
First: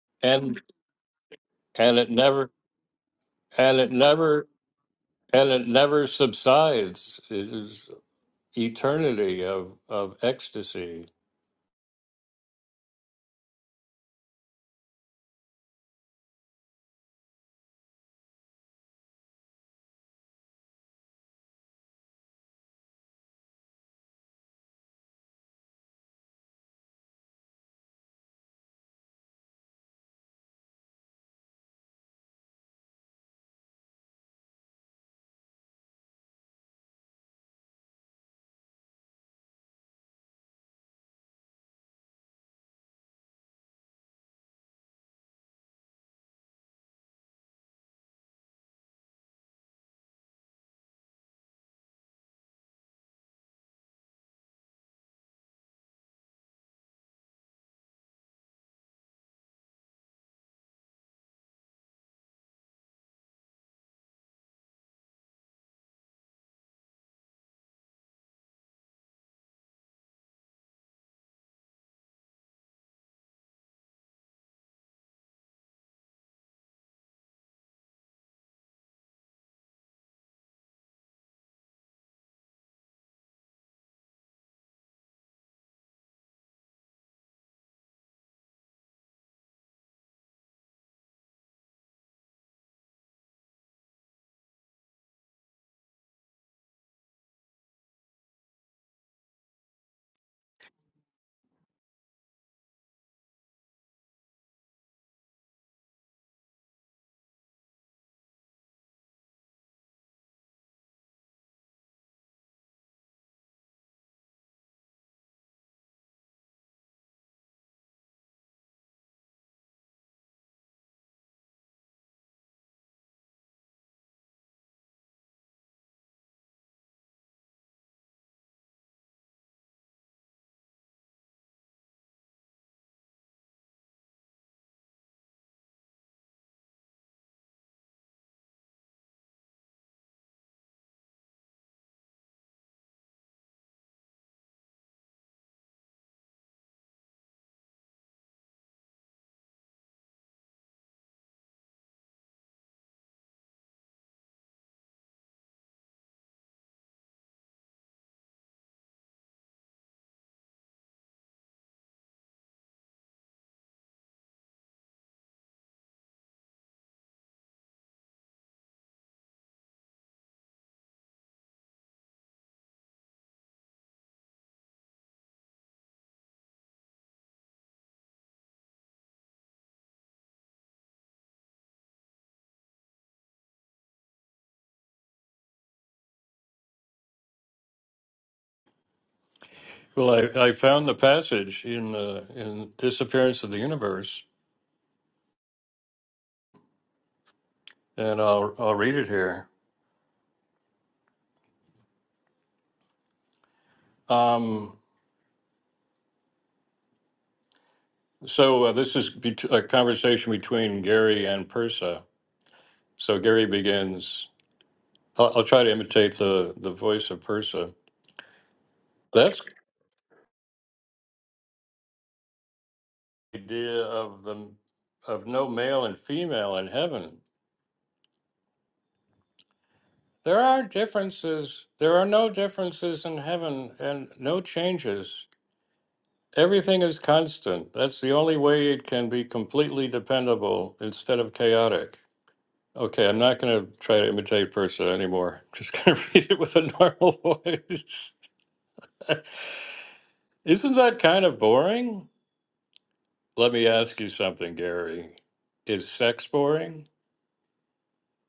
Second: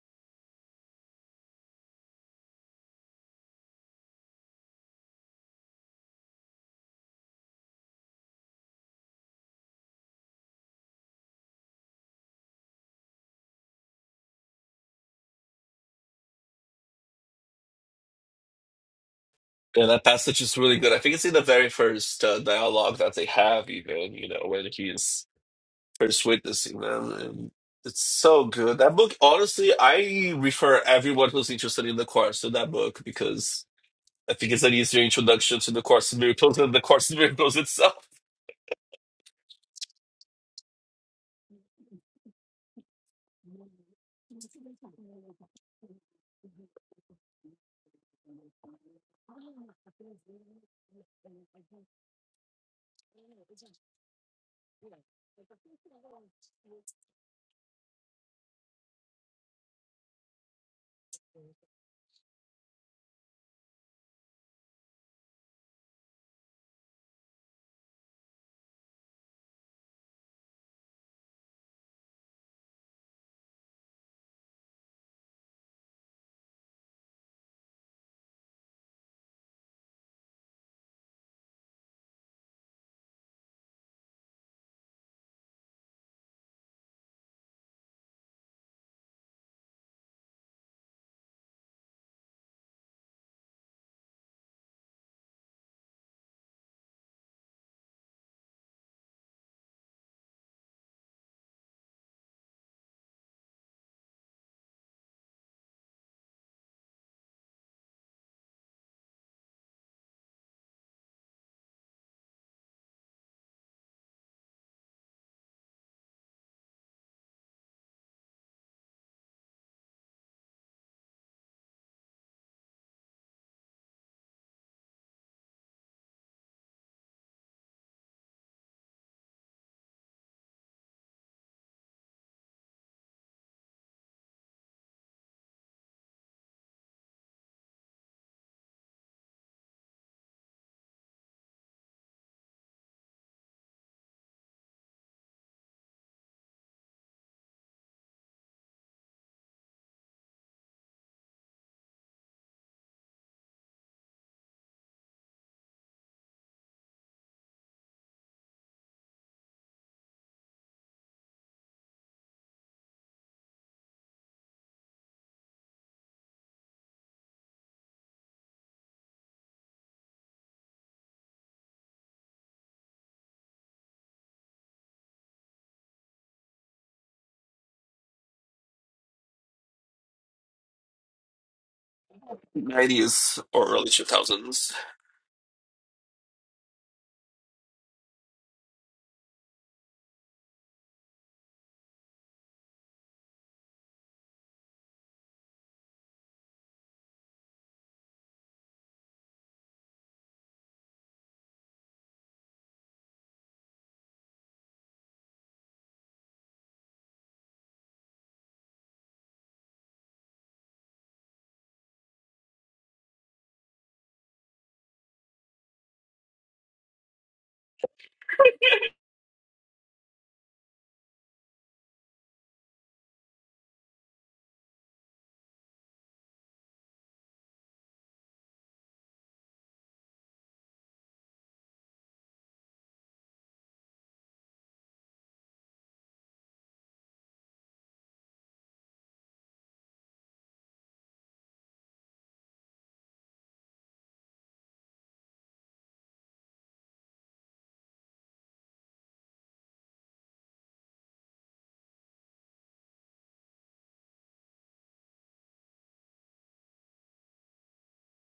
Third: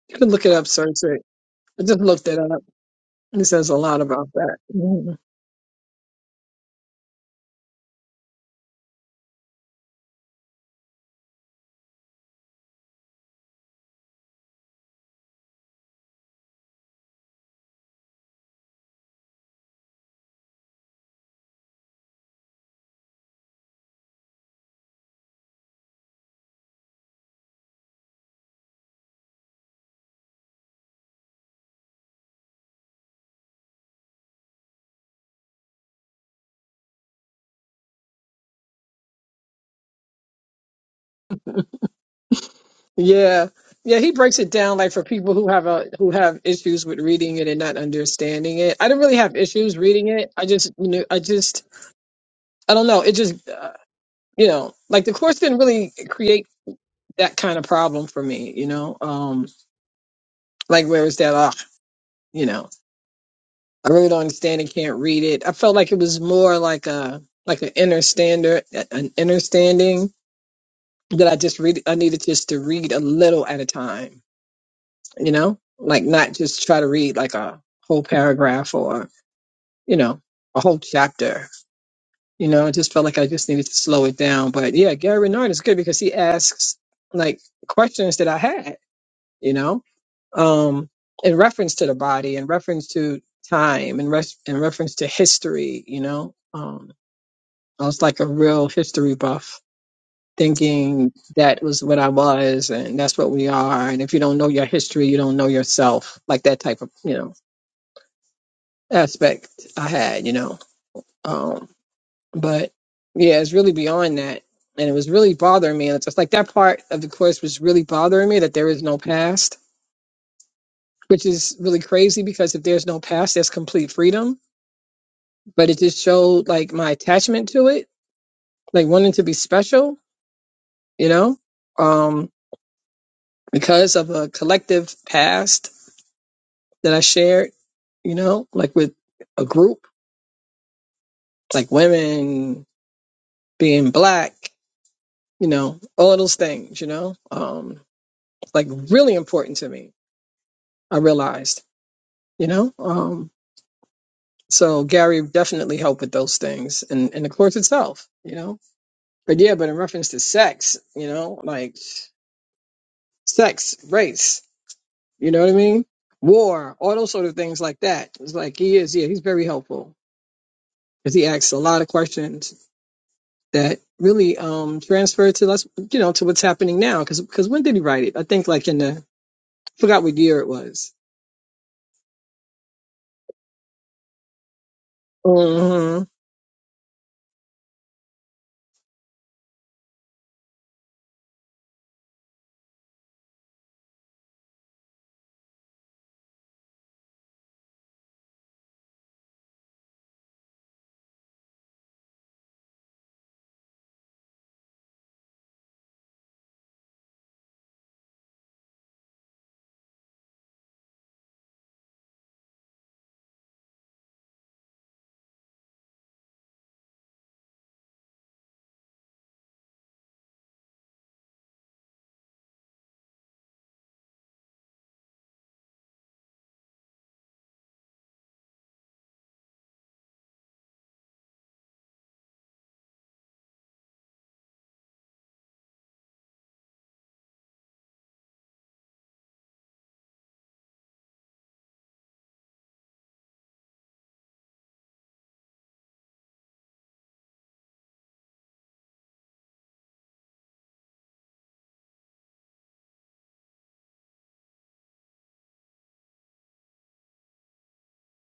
[SPEAKER 3] You can look it
[SPEAKER 1] and
[SPEAKER 3] up, search it. I
[SPEAKER 1] and
[SPEAKER 3] just
[SPEAKER 1] it
[SPEAKER 3] looked it up.
[SPEAKER 1] never
[SPEAKER 3] He says a
[SPEAKER 1] and it
[SPEAKER 3] lot about
[SPEAKER 1] never
[SPEAKER 3] that. Mhm.
[SPEAKER 1] and it never subsides it is eternity of of ecstasy
[SPEAKER 2] Yeah, that passage is really good. I think it's in the very first uh, dialogue that they have, even, you know, when he is first witnessing them. And it's so good. That book, honestly, I refer everyone who's interested in the course to that book because I think it's an easier introduction to the Course in Miracles than the Course in Miracles itself.
[SPEAKER 3] Yeah. Yeah, he breaks it down like for people who have a who have issues with reading it and not understanding it. I didn't really have issues reading it. I just you know, I just I don't know. It just uh, you know, like the course didn't really create that kind of problem for me, you know. Um like where is that ah, you know. I really don't understand and can't read it. I felt like it was more like a like an inner standard an inner standing that I just read I needed just to read a little at a time you know, like not just try to read like a whole paragraph or, you know, a whole chapter. You know, I just felt like I just needed to slow it down. But yeah, Gary Renard is good because he asks like questions that I had, you know, um, in reference to the body, in reference to time, in, res- in reference to history, you know. Um, I was like a real history buff, thinking that was what I was and that's what we are. And if you don't know your history, you don't know yourself, like that type of, you know aspect I had, you know. Um, but yeah, it's really beyond that. And it was really bothering me. And it's just like that part of the course was really bothering me that there is no past, which is really crazy because if there's no past, there's complete freedom. But it just showed like my attachment to it, like wanting to be special, you know, um, because of a collective past that I shared, you know, like with a group, like women being black you know, all of those things, you know, um, like really important to me. I realized, you know, um, so Gary definitely helped with those things and, and the course itself, you know, but yeah, but in reference to sex, you know, like sex, race, you know what I mean? War, all those sort of things like that. It's like he is, yeah, he's very helpful because he asks a lot of questions that really um transfer to us, you know, to what's happening now. Because because when did he write it? I think like in the I forgot what year it was
[SPEAKER 2] 90s or early 2000s.
[SPEAKER 3] hmm
[SPEAKER 1] well i, I found the passage in uh, in disappearance of the universe and i'll i'll read it here um so uh, this is bet- a conversation between gary and persa so gary begins I'll, I'll try to imitate the, the voice of Persa. That's the idea of the of no male and female in heaven. There are differences. There are no differences in heaven and no changes. Everything is constant. That's the only way it can be completely dependable instead of chaotic. Okay, I'm not going to try to imitate Persa anymore. just going to read it with a normal voice. Isn't that kind of boring? Let me ask you something, Gary. Is sex boring?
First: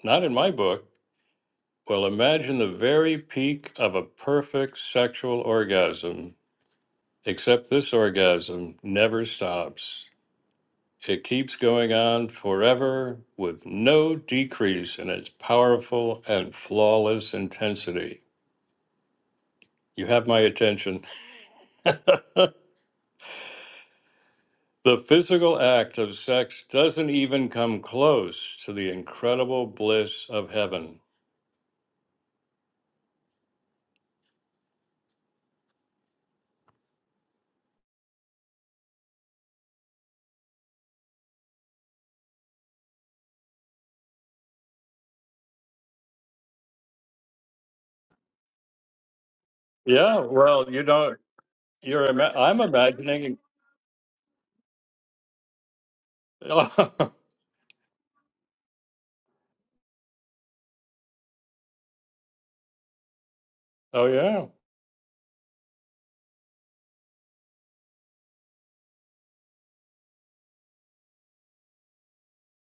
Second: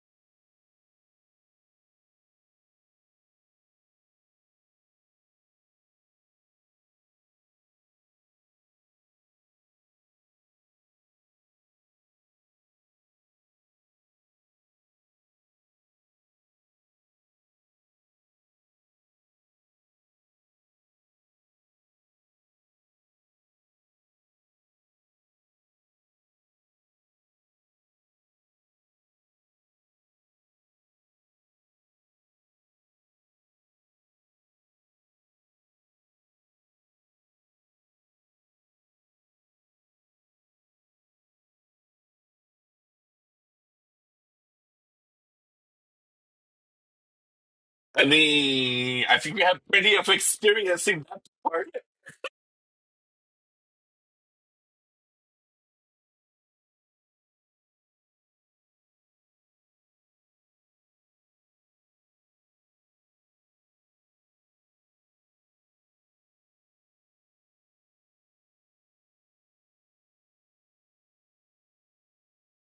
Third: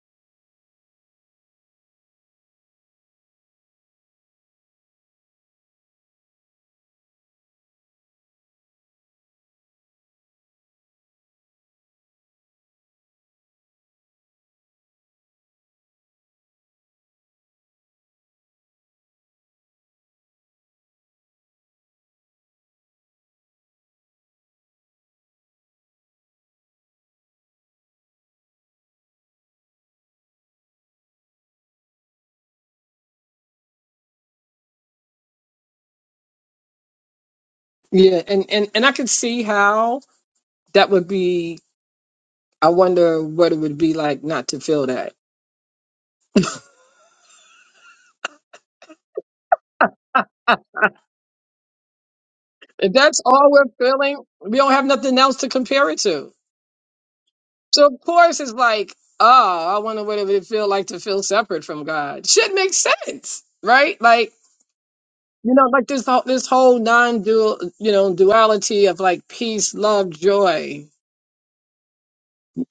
[SPEAKER 1] Not in my book. Well, imagine the very peak of a perfect sexual orgasm, except this orgasm never stops. It keeps going on forever with no decrease in its powerful and flawless intensity. You have my attention. the physical act of sex doesn't even come close to the incredible bliss of heaven.
[SPEAKER 3] Yeah, and and and I could see how that would be. I wonder what it would be like not to feel that.
[SPEAKER 2] I mean, I think we have plenty of
[SPEAKER 1] Yeah, well, you
[SPEAKER 2] experience in
[SPEAKER 1] know,
[SPEAKER 2] that part.
[SPEAKER 1] you're ima- I'm
[SPEAKER 3] If that's
[SPEAKER 1] imagining.
[SPEAKER 3] all we're feeling, we don't have nothing else to compare it to. So of course it's like, oh, I wonder what it would feel like to feel separate from God. Should make sense, right?
[SPEAKER 1] Oh,
[SPEAKER 3] Like
[SPEAKER 1] yeah.
[SPEAKER 3] you know, like this whole this whole non-dual, you know, duality of like peace, love, joy.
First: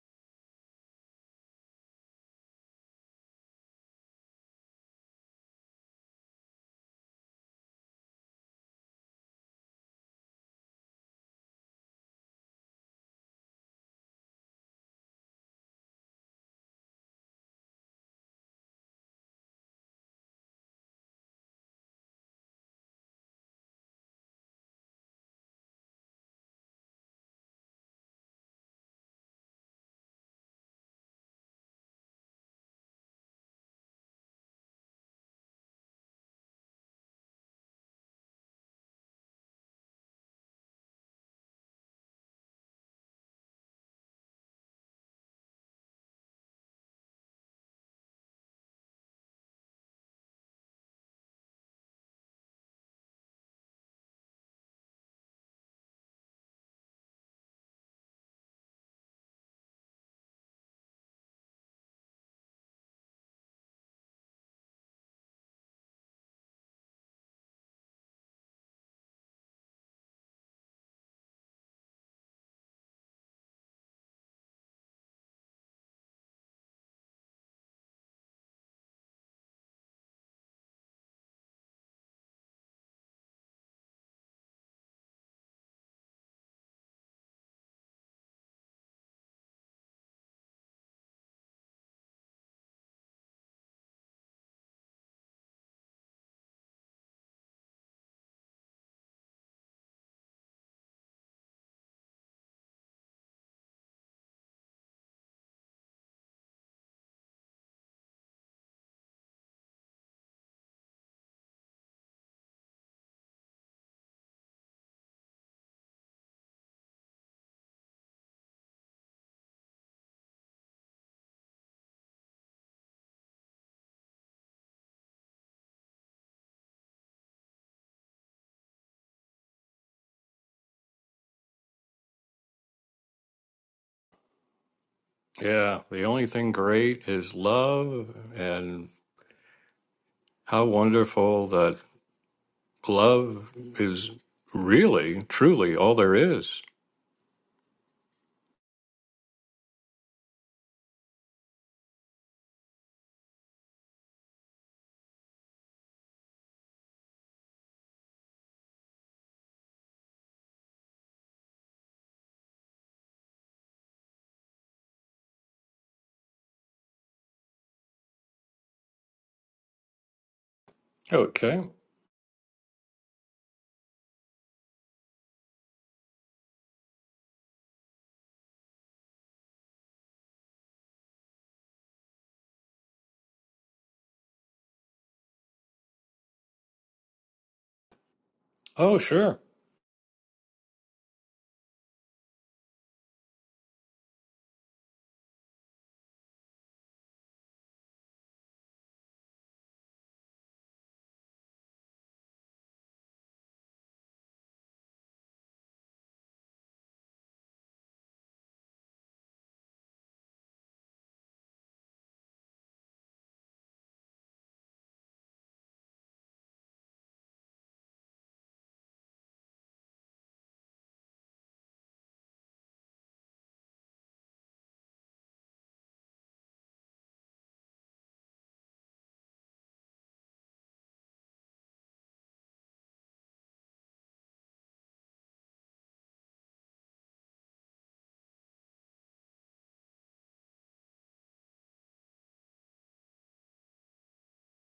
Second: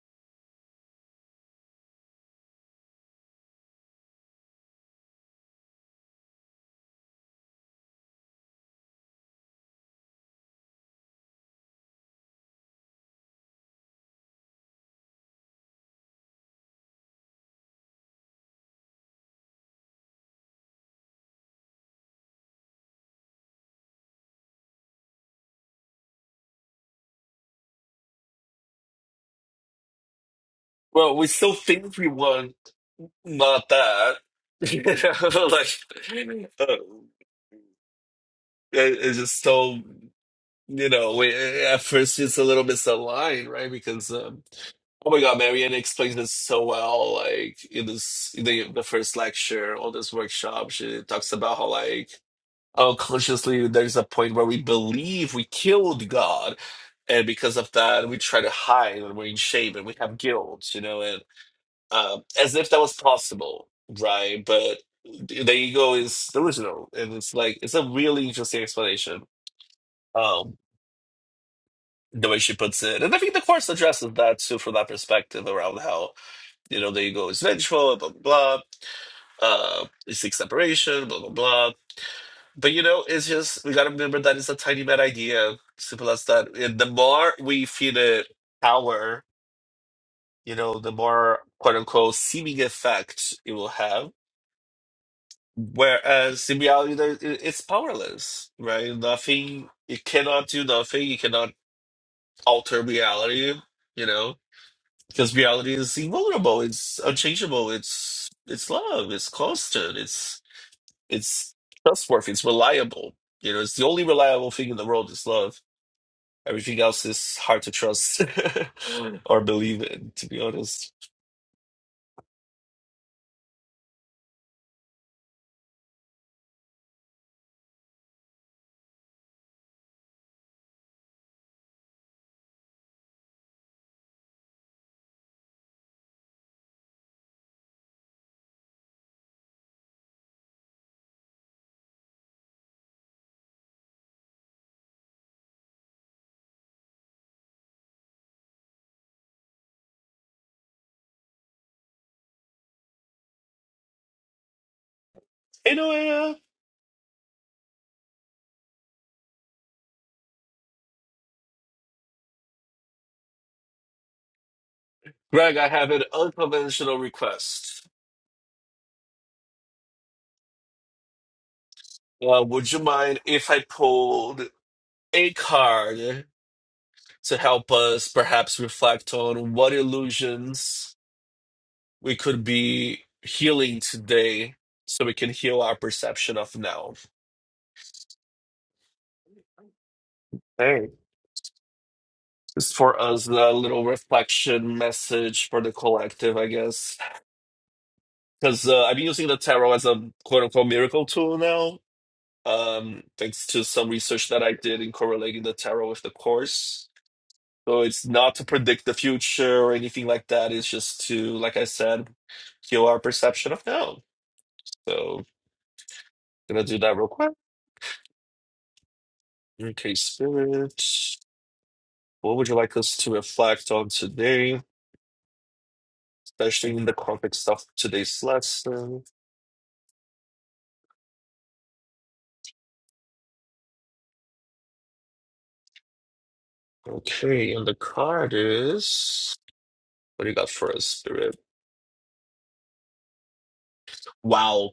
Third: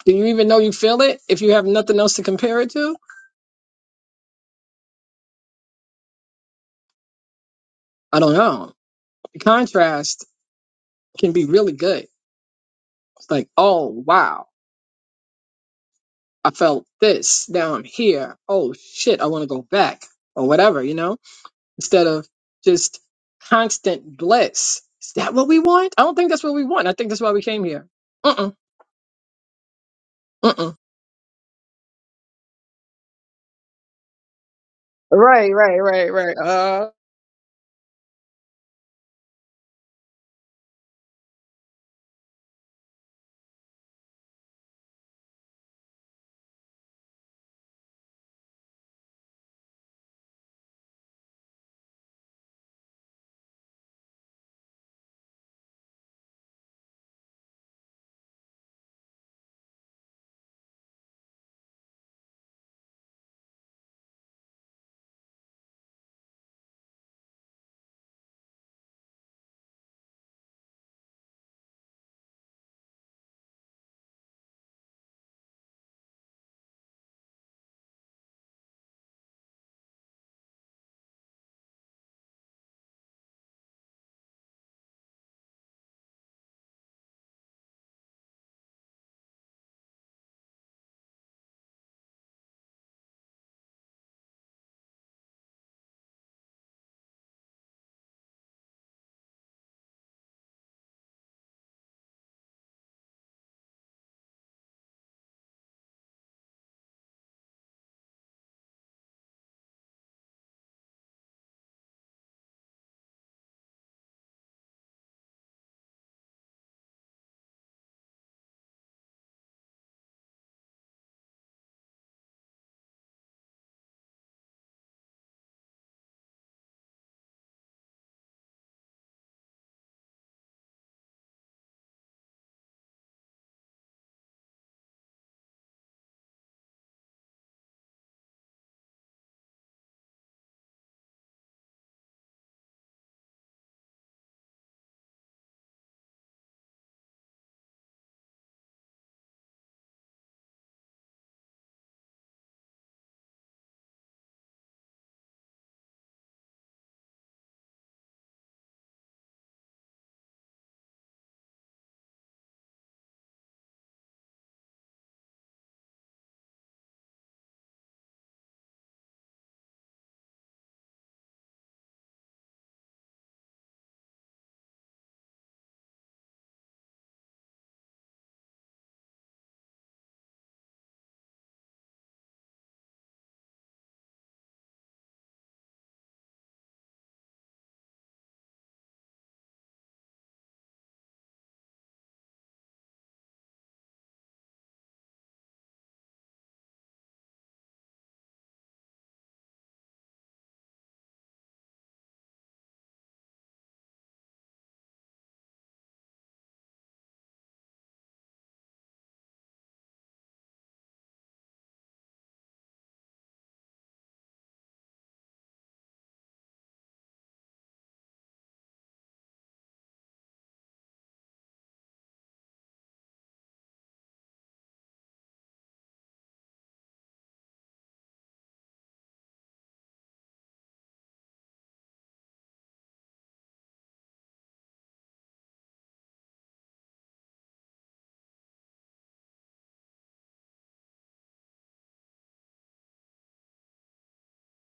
[SPEAKER 3] Do you even know you feel it if you have nothing else to compare it to? I don't know. Contrast can be really good. It's like, oh wow, I felt this. Now I'm here. Oh shit, I want to go back or whatever, you know. Instead of just constant bliss. Is that what we want? I don't think that's what we want. I think that's why we came here. Mm mm mm mm.
[SPEAKER 2] Well, we still think we want not that. You know,
[SPEAKER 3] Right,
[SPEAKER 2] like,
[SPEAKER 3] right, right,
[SPEAKER 2] uh,
[SPEAKER 3] right.
[SPEAKER 2] it- it's just so, you know, we, at first it's a little misaligned, right? Because, um, oh my God, Marianne explains this so well. Like, in this, in the, the first lecture, all this workshop, she talks about how, like, Oh, consciously, there's a point where we believe we killed God, and because of that, we try to hide and we're in shame and we have guilt, you know, and um, as if that was possible, right? But the ego is delusional, and it's like it's a really interesting explanation, um, the way she puts it, and I think the course addresses that too from that perspective around how you know the ego is vengeful, blah blah blah, uh, it seeks separation, blah blah blah But you know, it's just we gotta remember that it's a tiny man idea, simple as that. And the more we feed it power, you know, the more quote unquote seeming effect it will have. Whereas in reality, there- it- it's powerless, right? Nothing, it cannot do nothing. You cannot alter reality, you know, because reality is invulnerable. It's unchangeable. It's it's love. It's constant. It's it's trustworthy. It's reliable. You know, it's the only reliable thing in the world is love Everything else is hard to trust or believe in, to be honest.
[SPEAKER 1] Yeah, the only thing great is love, and how wonderful that love is really, truly all there is.
[SPEAKER 2] Anyway, uh, Greg, I have an unconventional request.
[SPEAKER 1] Okay.
[SPEAKER 2] Uh, would you mind if I pulled a card to help us perhaps reflect on what illusions we could be healing today so we can heal our perception of now?
[SPEAKER 1] Oh, sure.
[SPEAKER 2] Hey. Just for us, a little reflection message for the collective, I guess. because uh, I've been using the tarot as a quote unquote miracle tool now, um, thanks to some research that I did in correlating the tarot with the course. So it's not to predict the future or anything like that. It's just to, like I said, heal our perception of now. So gonna do that real quick. Okay, spirit. What would you like us to reflect on today, especially in the context of today's lesson? Okay, and the card is what do you got for us, spirit? Wow,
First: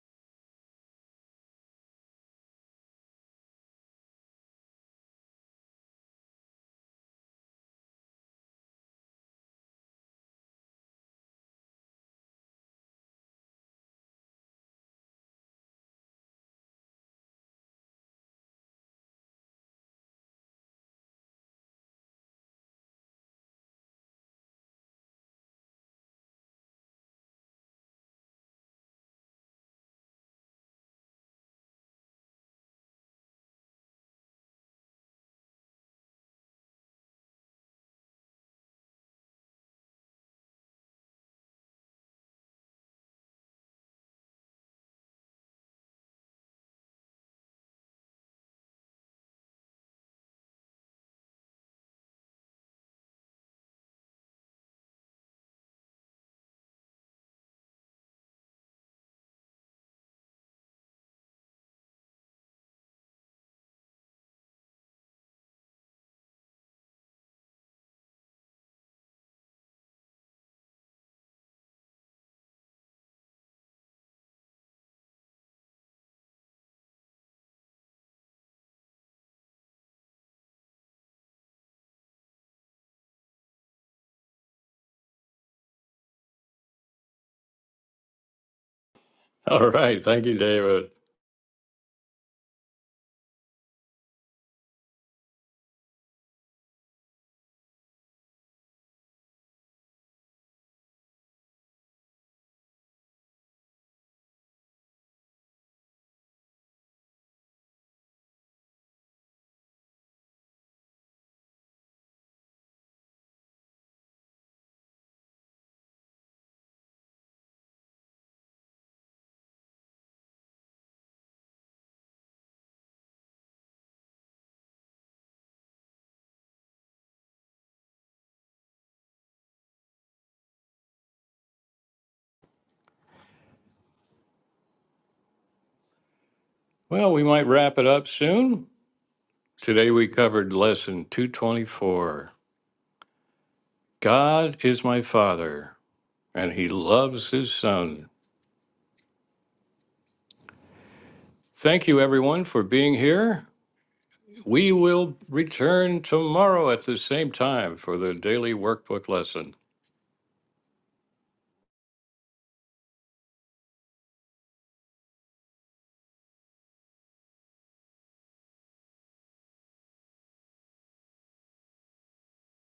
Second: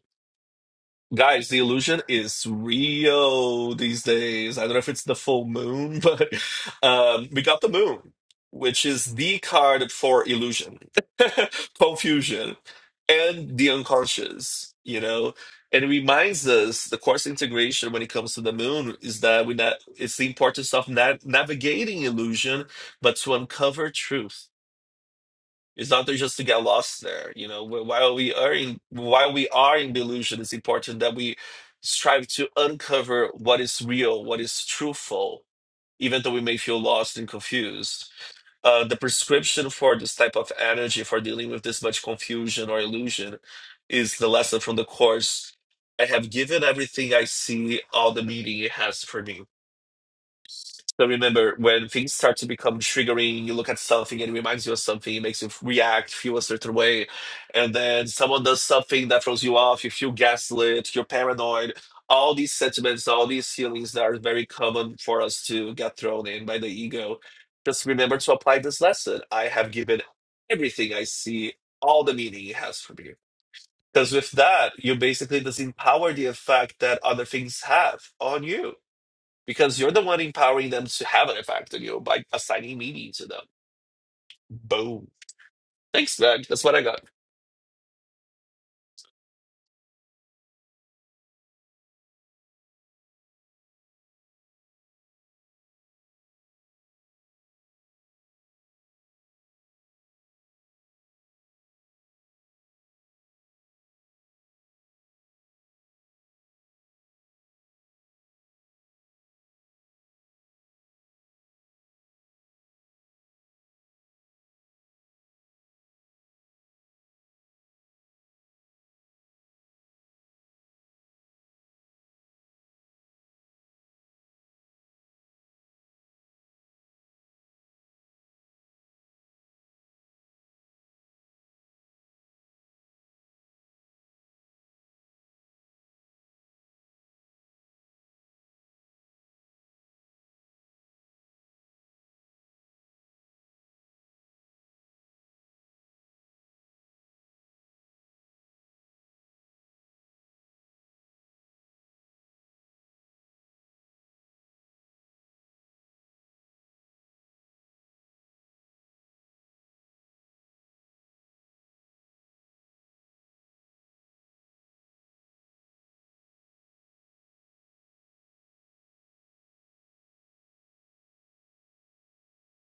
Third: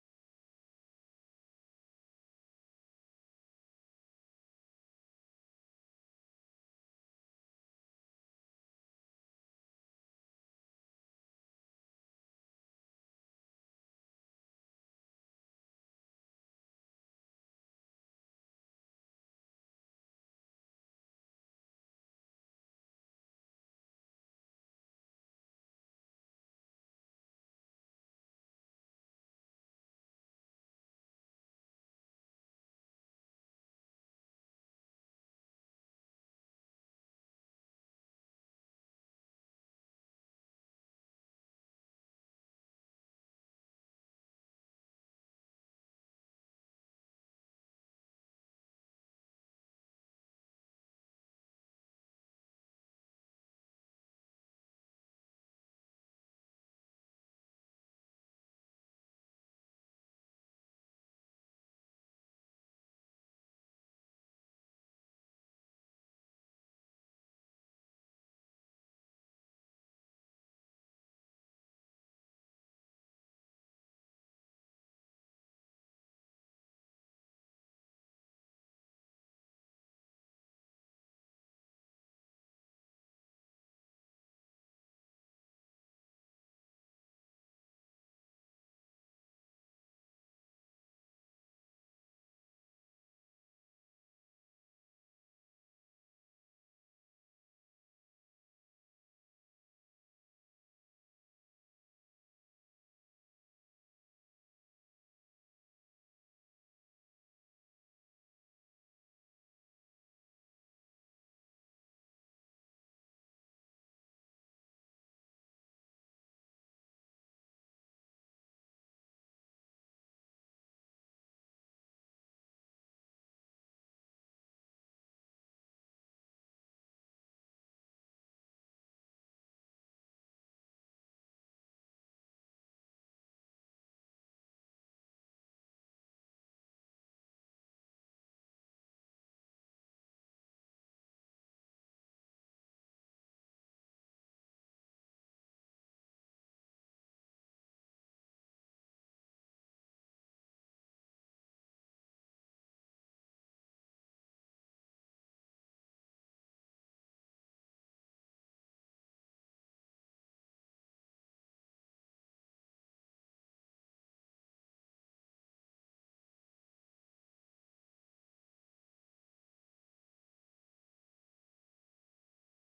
[SPEAKER 2] Guys, the illusion is real these days. I don't know if it's the full moon, but um, we got the moon, which is the card for illusion, confusion, and the unconscious, you know? And it reminds us the course integration when it comes to the moon is that we na it's the importance of na navigating illusion, but to uncover truth it's not just to get lost there. You know, Wh- while we are in while we are in delusion, it's important that we strive to uncover what is real, what is truthful, even though we may feel lost and confused. Uh, the prescription for this type of energy for dealing with this much confusion or illusion is the lesson from the course. I have given everything I see, all the meaning it has for me so remember, when things start to become triggering, you look at something and it reminds you of something, it makes you react, feel a certain way. And then someone does something that throws you off, you feel gaslit, you're paranoid. All these sentiments, all these feelings that are very common for us to get thrown in by the ego. Just remember to apply this lesson. I have given everything I see, all the meaning it has for me. Because with that, you basically disempower the effect that other things have on you because you're the one empowering them to have an effect on you by assigning meaning to them. Boom. Thanks, man. That's what I got.
[SPEAKER 1] All right. Thank you, David. Well, we might wrap it up soon. Today we covered lesson 224 God is my Father, and He loves His Son. Thank you, everyone, for being here. We will return tomorrow at the same time for the daily workbook lesson.